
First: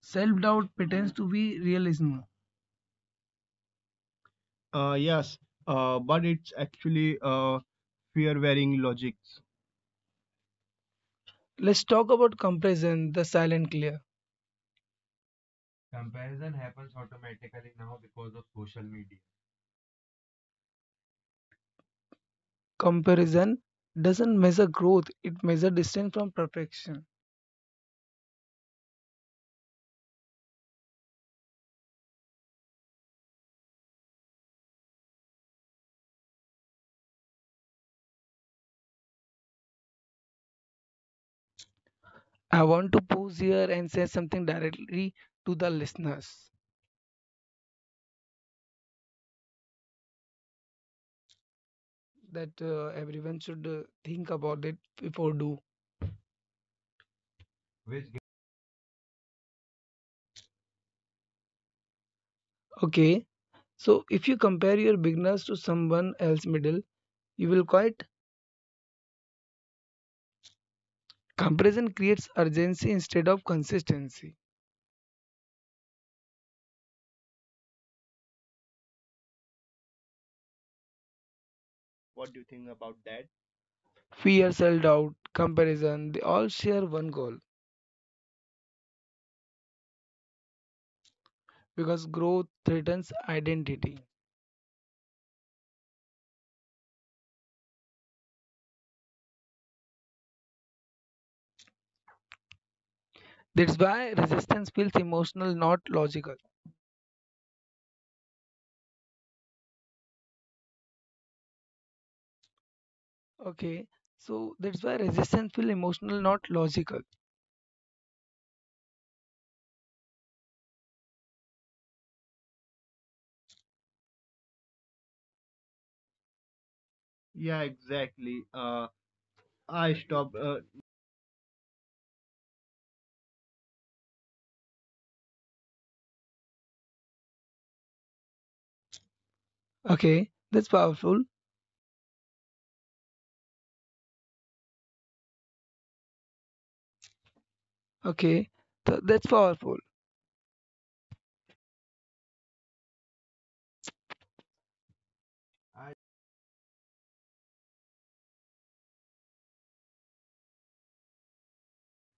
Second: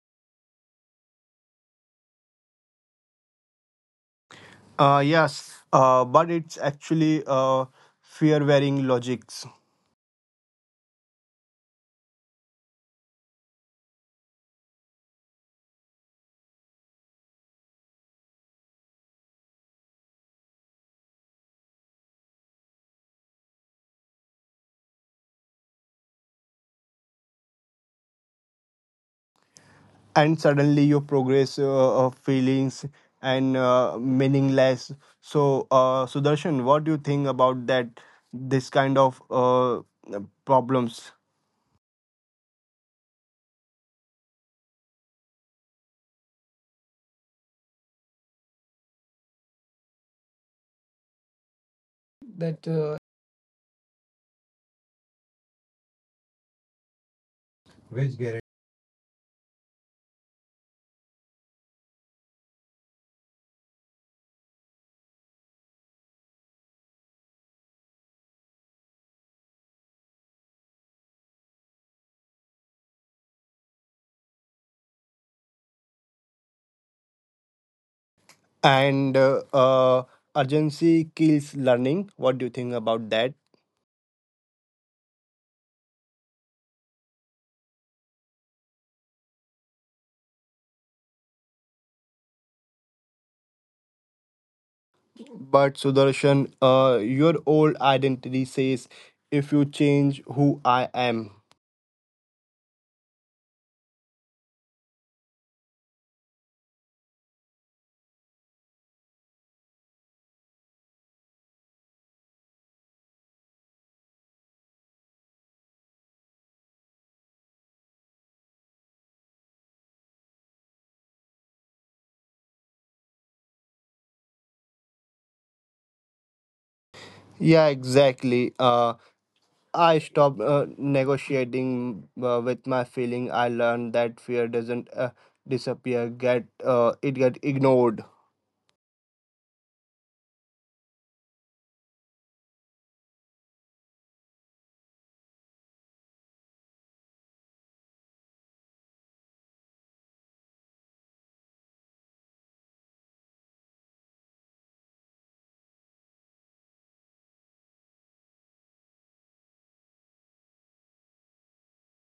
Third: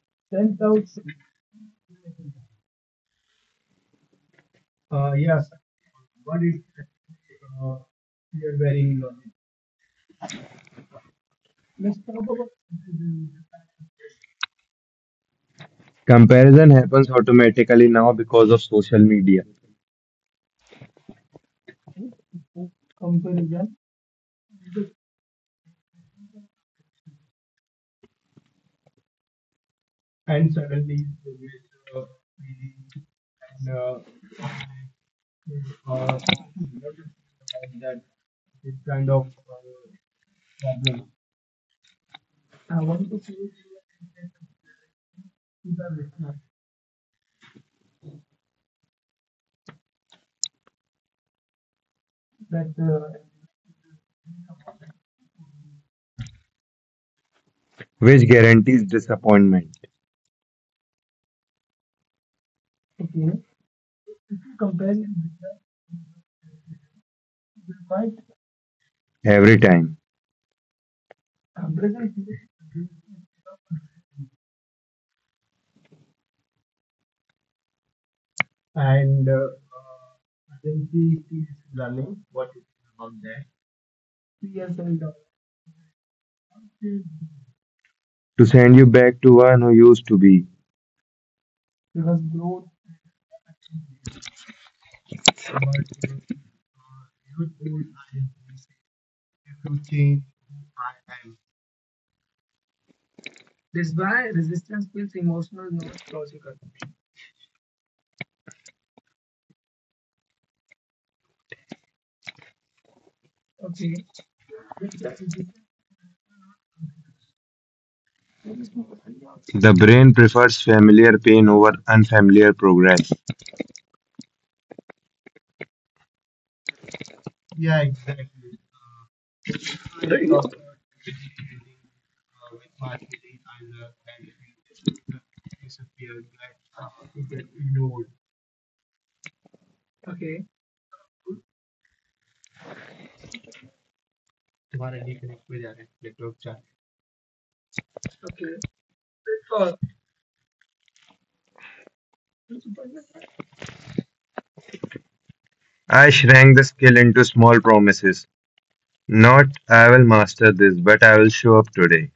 S1: self doubt pretends to be realism.
S2: Uh, yes, but it's actually uh, fear wearing logics.
S1: Let's talk about comparison, the silent clear.
S3: Comparison happens automatically now because of social media,
S1: Comparison doesn't measure growth, it measures distance from perfection.
S2: And suddenly your progress feelings and meaningless, so Sudarshan, what do you think about that? This kind of problems,
S1: I want to pause here and say something directly to the listeners that
S2: that
S1: everyone should think about it before do.
S2: which
S3: which
S2: guarantee,
S3: guarantees disappointment
S1: Okay, so if you compare your beginners to someone else middle, you will quite.
S3: every time.
S1: Comparison creates urgency instead of consistency.
S2: and urgency kills learning. What do you think about that?
S1: Fear, self-doubt, comparison, they all share one goal,
S3: To send you back to one who used to be,
S1: because growth threatens identity.
S2: But Sudarshan, your old identity says, if you change who I am.
S1: That's why resistance feels emotional, not logical. Okay. So that's why resistance feels emotional, not logical.
S3: the brain prefers familiar pain over unfamiliar progress.
S2: Yeah, exactly. Uh, I stopped negotiating with my feeling. I learned that fear doesn't disappear; get it get ignored.
S1: Okay. That's powerful. Okay. That's powerful.
S3: I shrank the skill into small promises. Not, I will master this, but I will show up today.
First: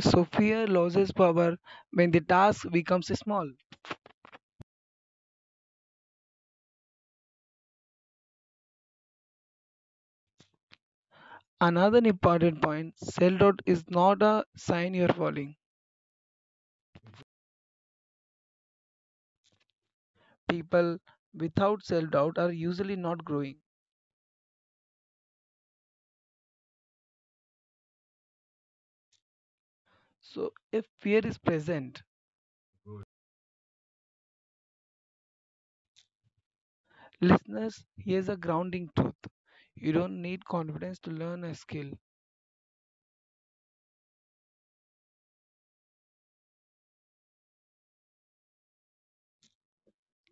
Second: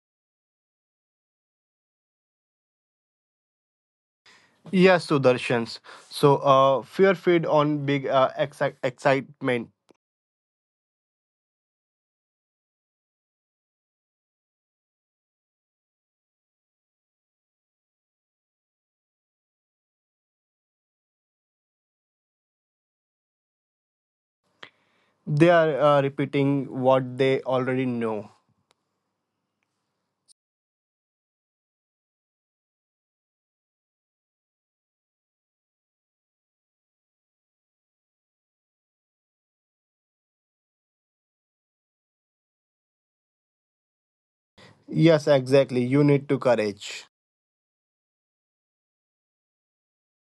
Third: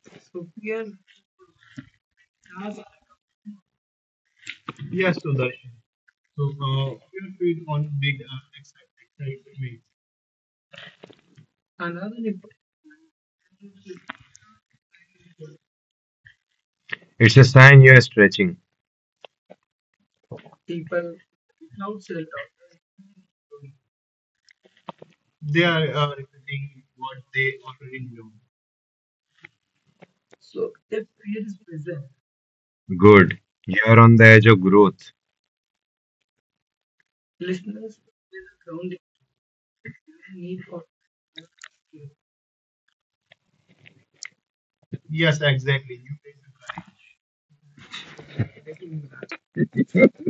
S1: So fear loses power when the task becomes small.
S2: Yes, Sudarshans. So, fear feed on big excitement.
S1: Another important point, self doubt is not a sign you're falling.
S3: It's a sign you are stretching.
S1: People without self doubt are usually not growing.
S2: They are repeating what they already know.
S1: So, if fear is present,
S3: Good. You are on the edge of growth.
S1: listeners, here's a grounding truth, you don't need confidence to learn a skill.
S2: Yes, exactly. You need to courage.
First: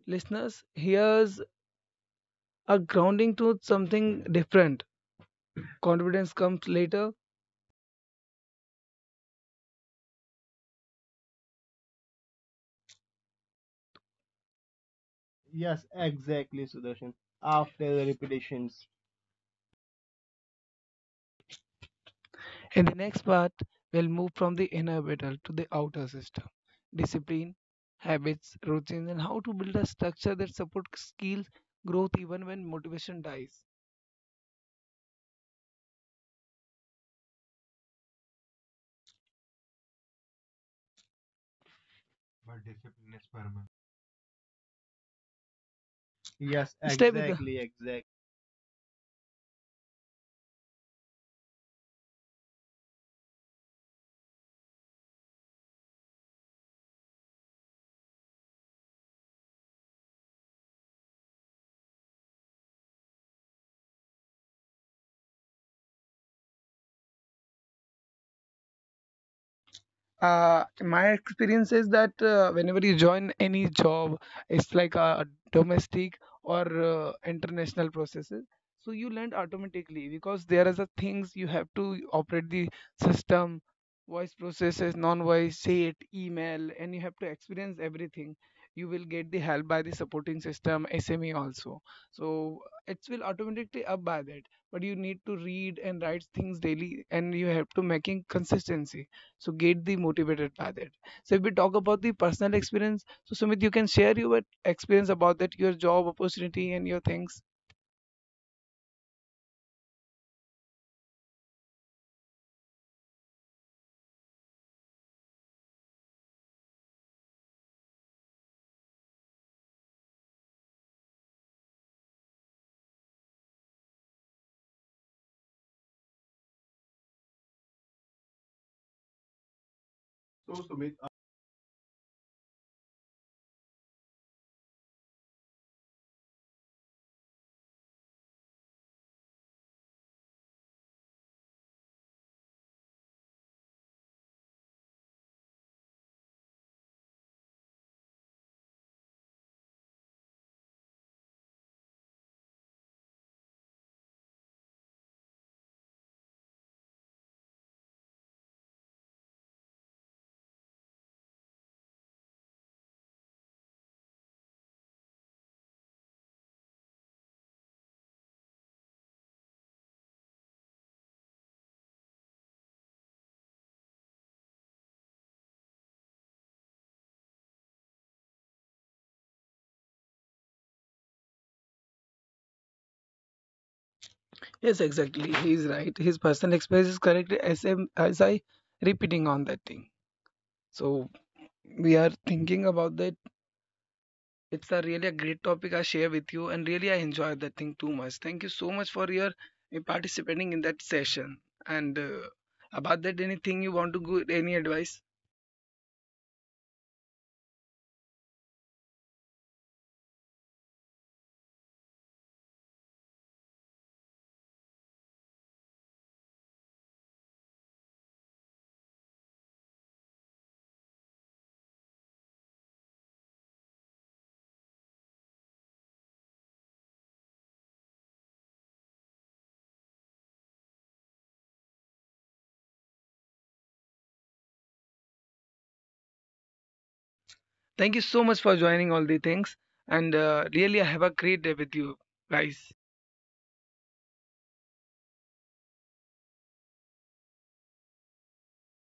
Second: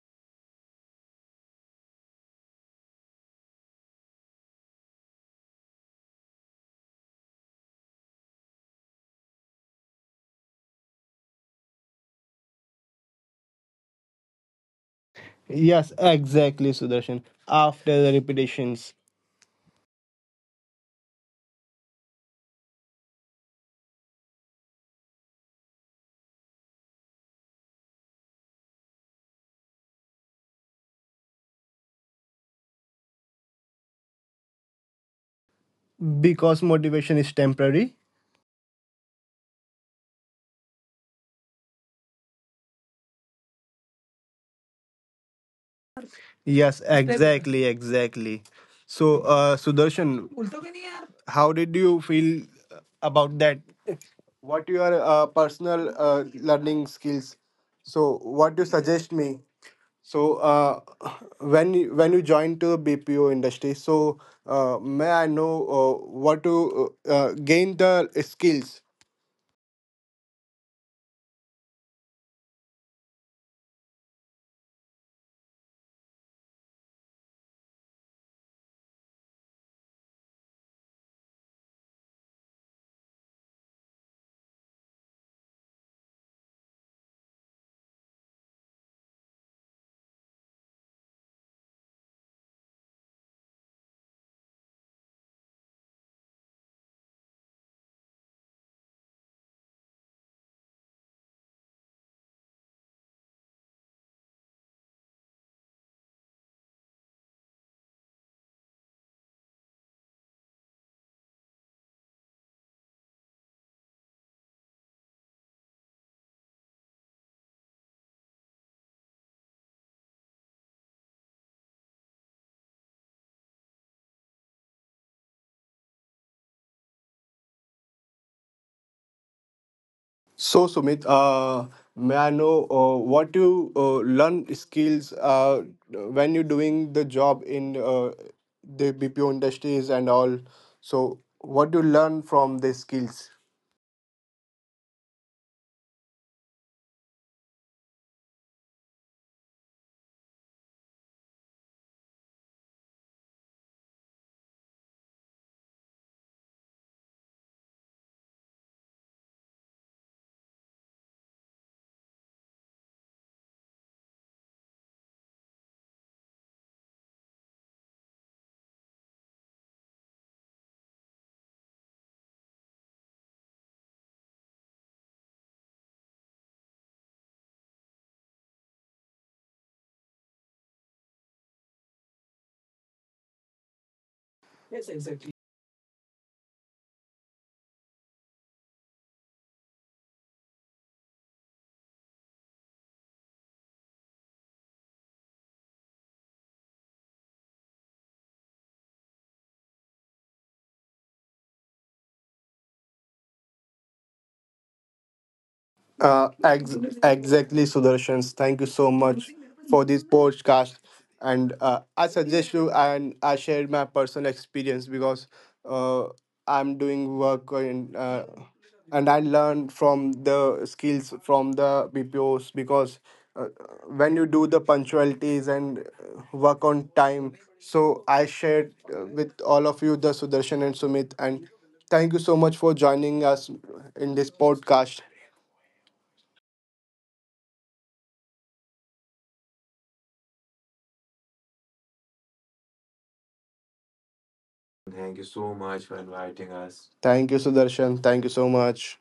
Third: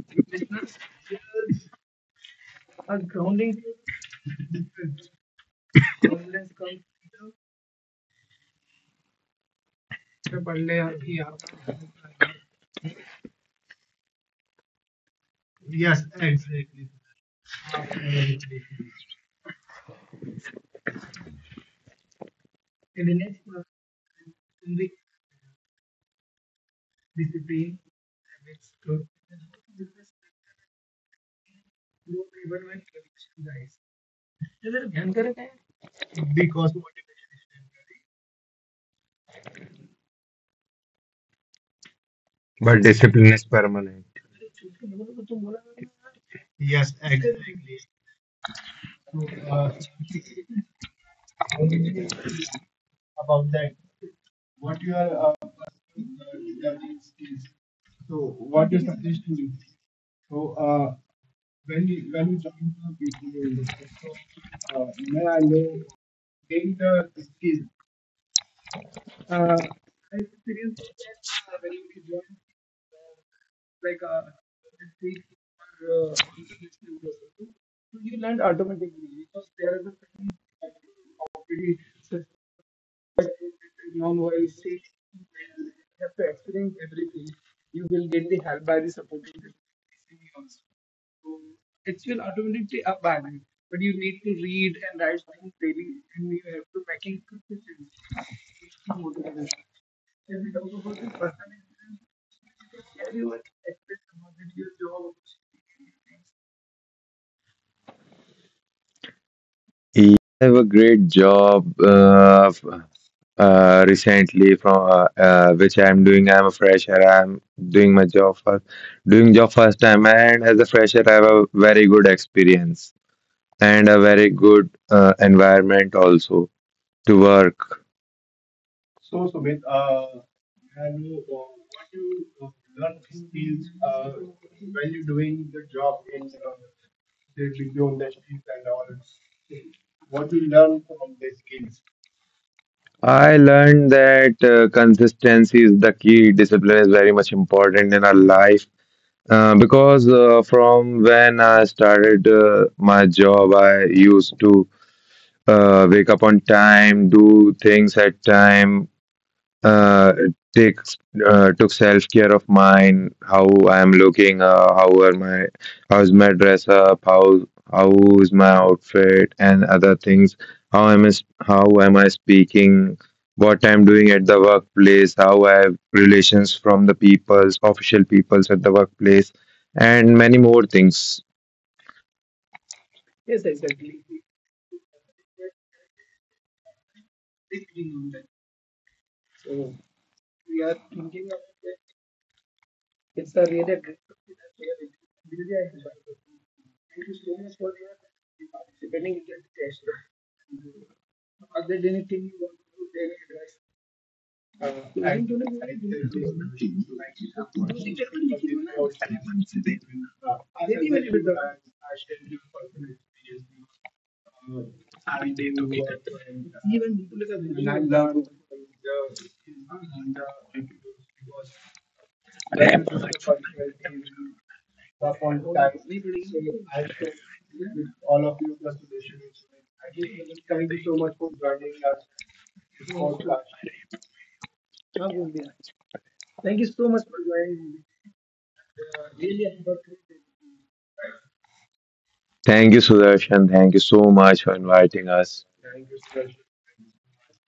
S1: Listeners, here's a grounding truth, something different. Confidence comes later.
S2: Yes, exactly, Sudarshan. After the repetitions,
S1: In the next part, we'll move from the inner battle to the outer system, discipline, habits, routines, and how to build a structure that supports skill growth even when motivation dies.
S2: because motivation is temporary.
S3: But discipline is permanent.
S2: Yes,
S1: Stay with us.
S2: exactly, exactly. So, Sudarshan, how did you feel about that? What your personal learning skills? So what you suggest me? so uh, when you join to BPO industry? May I know uh, what to gain the skills?
S1: My experience is that whenever you join any job, it's like a domestic or international processes. So you learn automatically because there are the things you have to operate the system, voice processes, non-voice, say it, email, and you have to experience everything. You will get the help by the supporting system, SME also. So it will automatically up by that. But you need to read and write things daily, and you have to making consistency, so get the motivated by that. So if we talk about the personal experience, so Sumit, you can share your experience about that, your job opportunity and your things.
S3: Yeah, I have a great job recently from which I'm doing. I'm a fresher. I'm doing my job first, doing job first time, and as a fresher, I have a very good experience. And a very good environment also to work.
S2: So, Sumit, may I know what you learn skills when you're doing the job in the BPO industries and all? So, what do you learn from the skills?
S3: I learned that consistency is the key. Discipline is very much important in our life because from when I started my job, I used to wake up on time, do things at time, uh, takes took self care of mine, how I am looking, how's my dress up, how is my outfit and other things. How am I speaking? What I'm doing at the workplace, how I have relations from the peoples, official peoples at the workplace, and many more things.
S1: Yes, exactly. He's right. His personal experience is correct as, as I repeating on that thing. So we are thinking about that. It's a really a great topic I share with you, and really I enjoyed that thing too much. Thank you so much for your participating in that session. And about that, anything you want to go, any advice?
S2: Uh, ex- exactly, Sudarshans. Thank you so much for this podcast. And I suggest you, and I shared my personal experience because uh, I'm doing work in, and I learned from the skills from the BPOs because uh, when you do the punctualities and work on time. So I shared with all of you, the Sudarshan and Sumit, and thank you so much for joining us in this podcast.
S1: Thank you so much for joining all the things, and really, I have a great day with you guys.
S3: Thank you, Sudarshan. Thank you so much for inviting us.
S2: Thank you, Sudarshan. Thank you so much.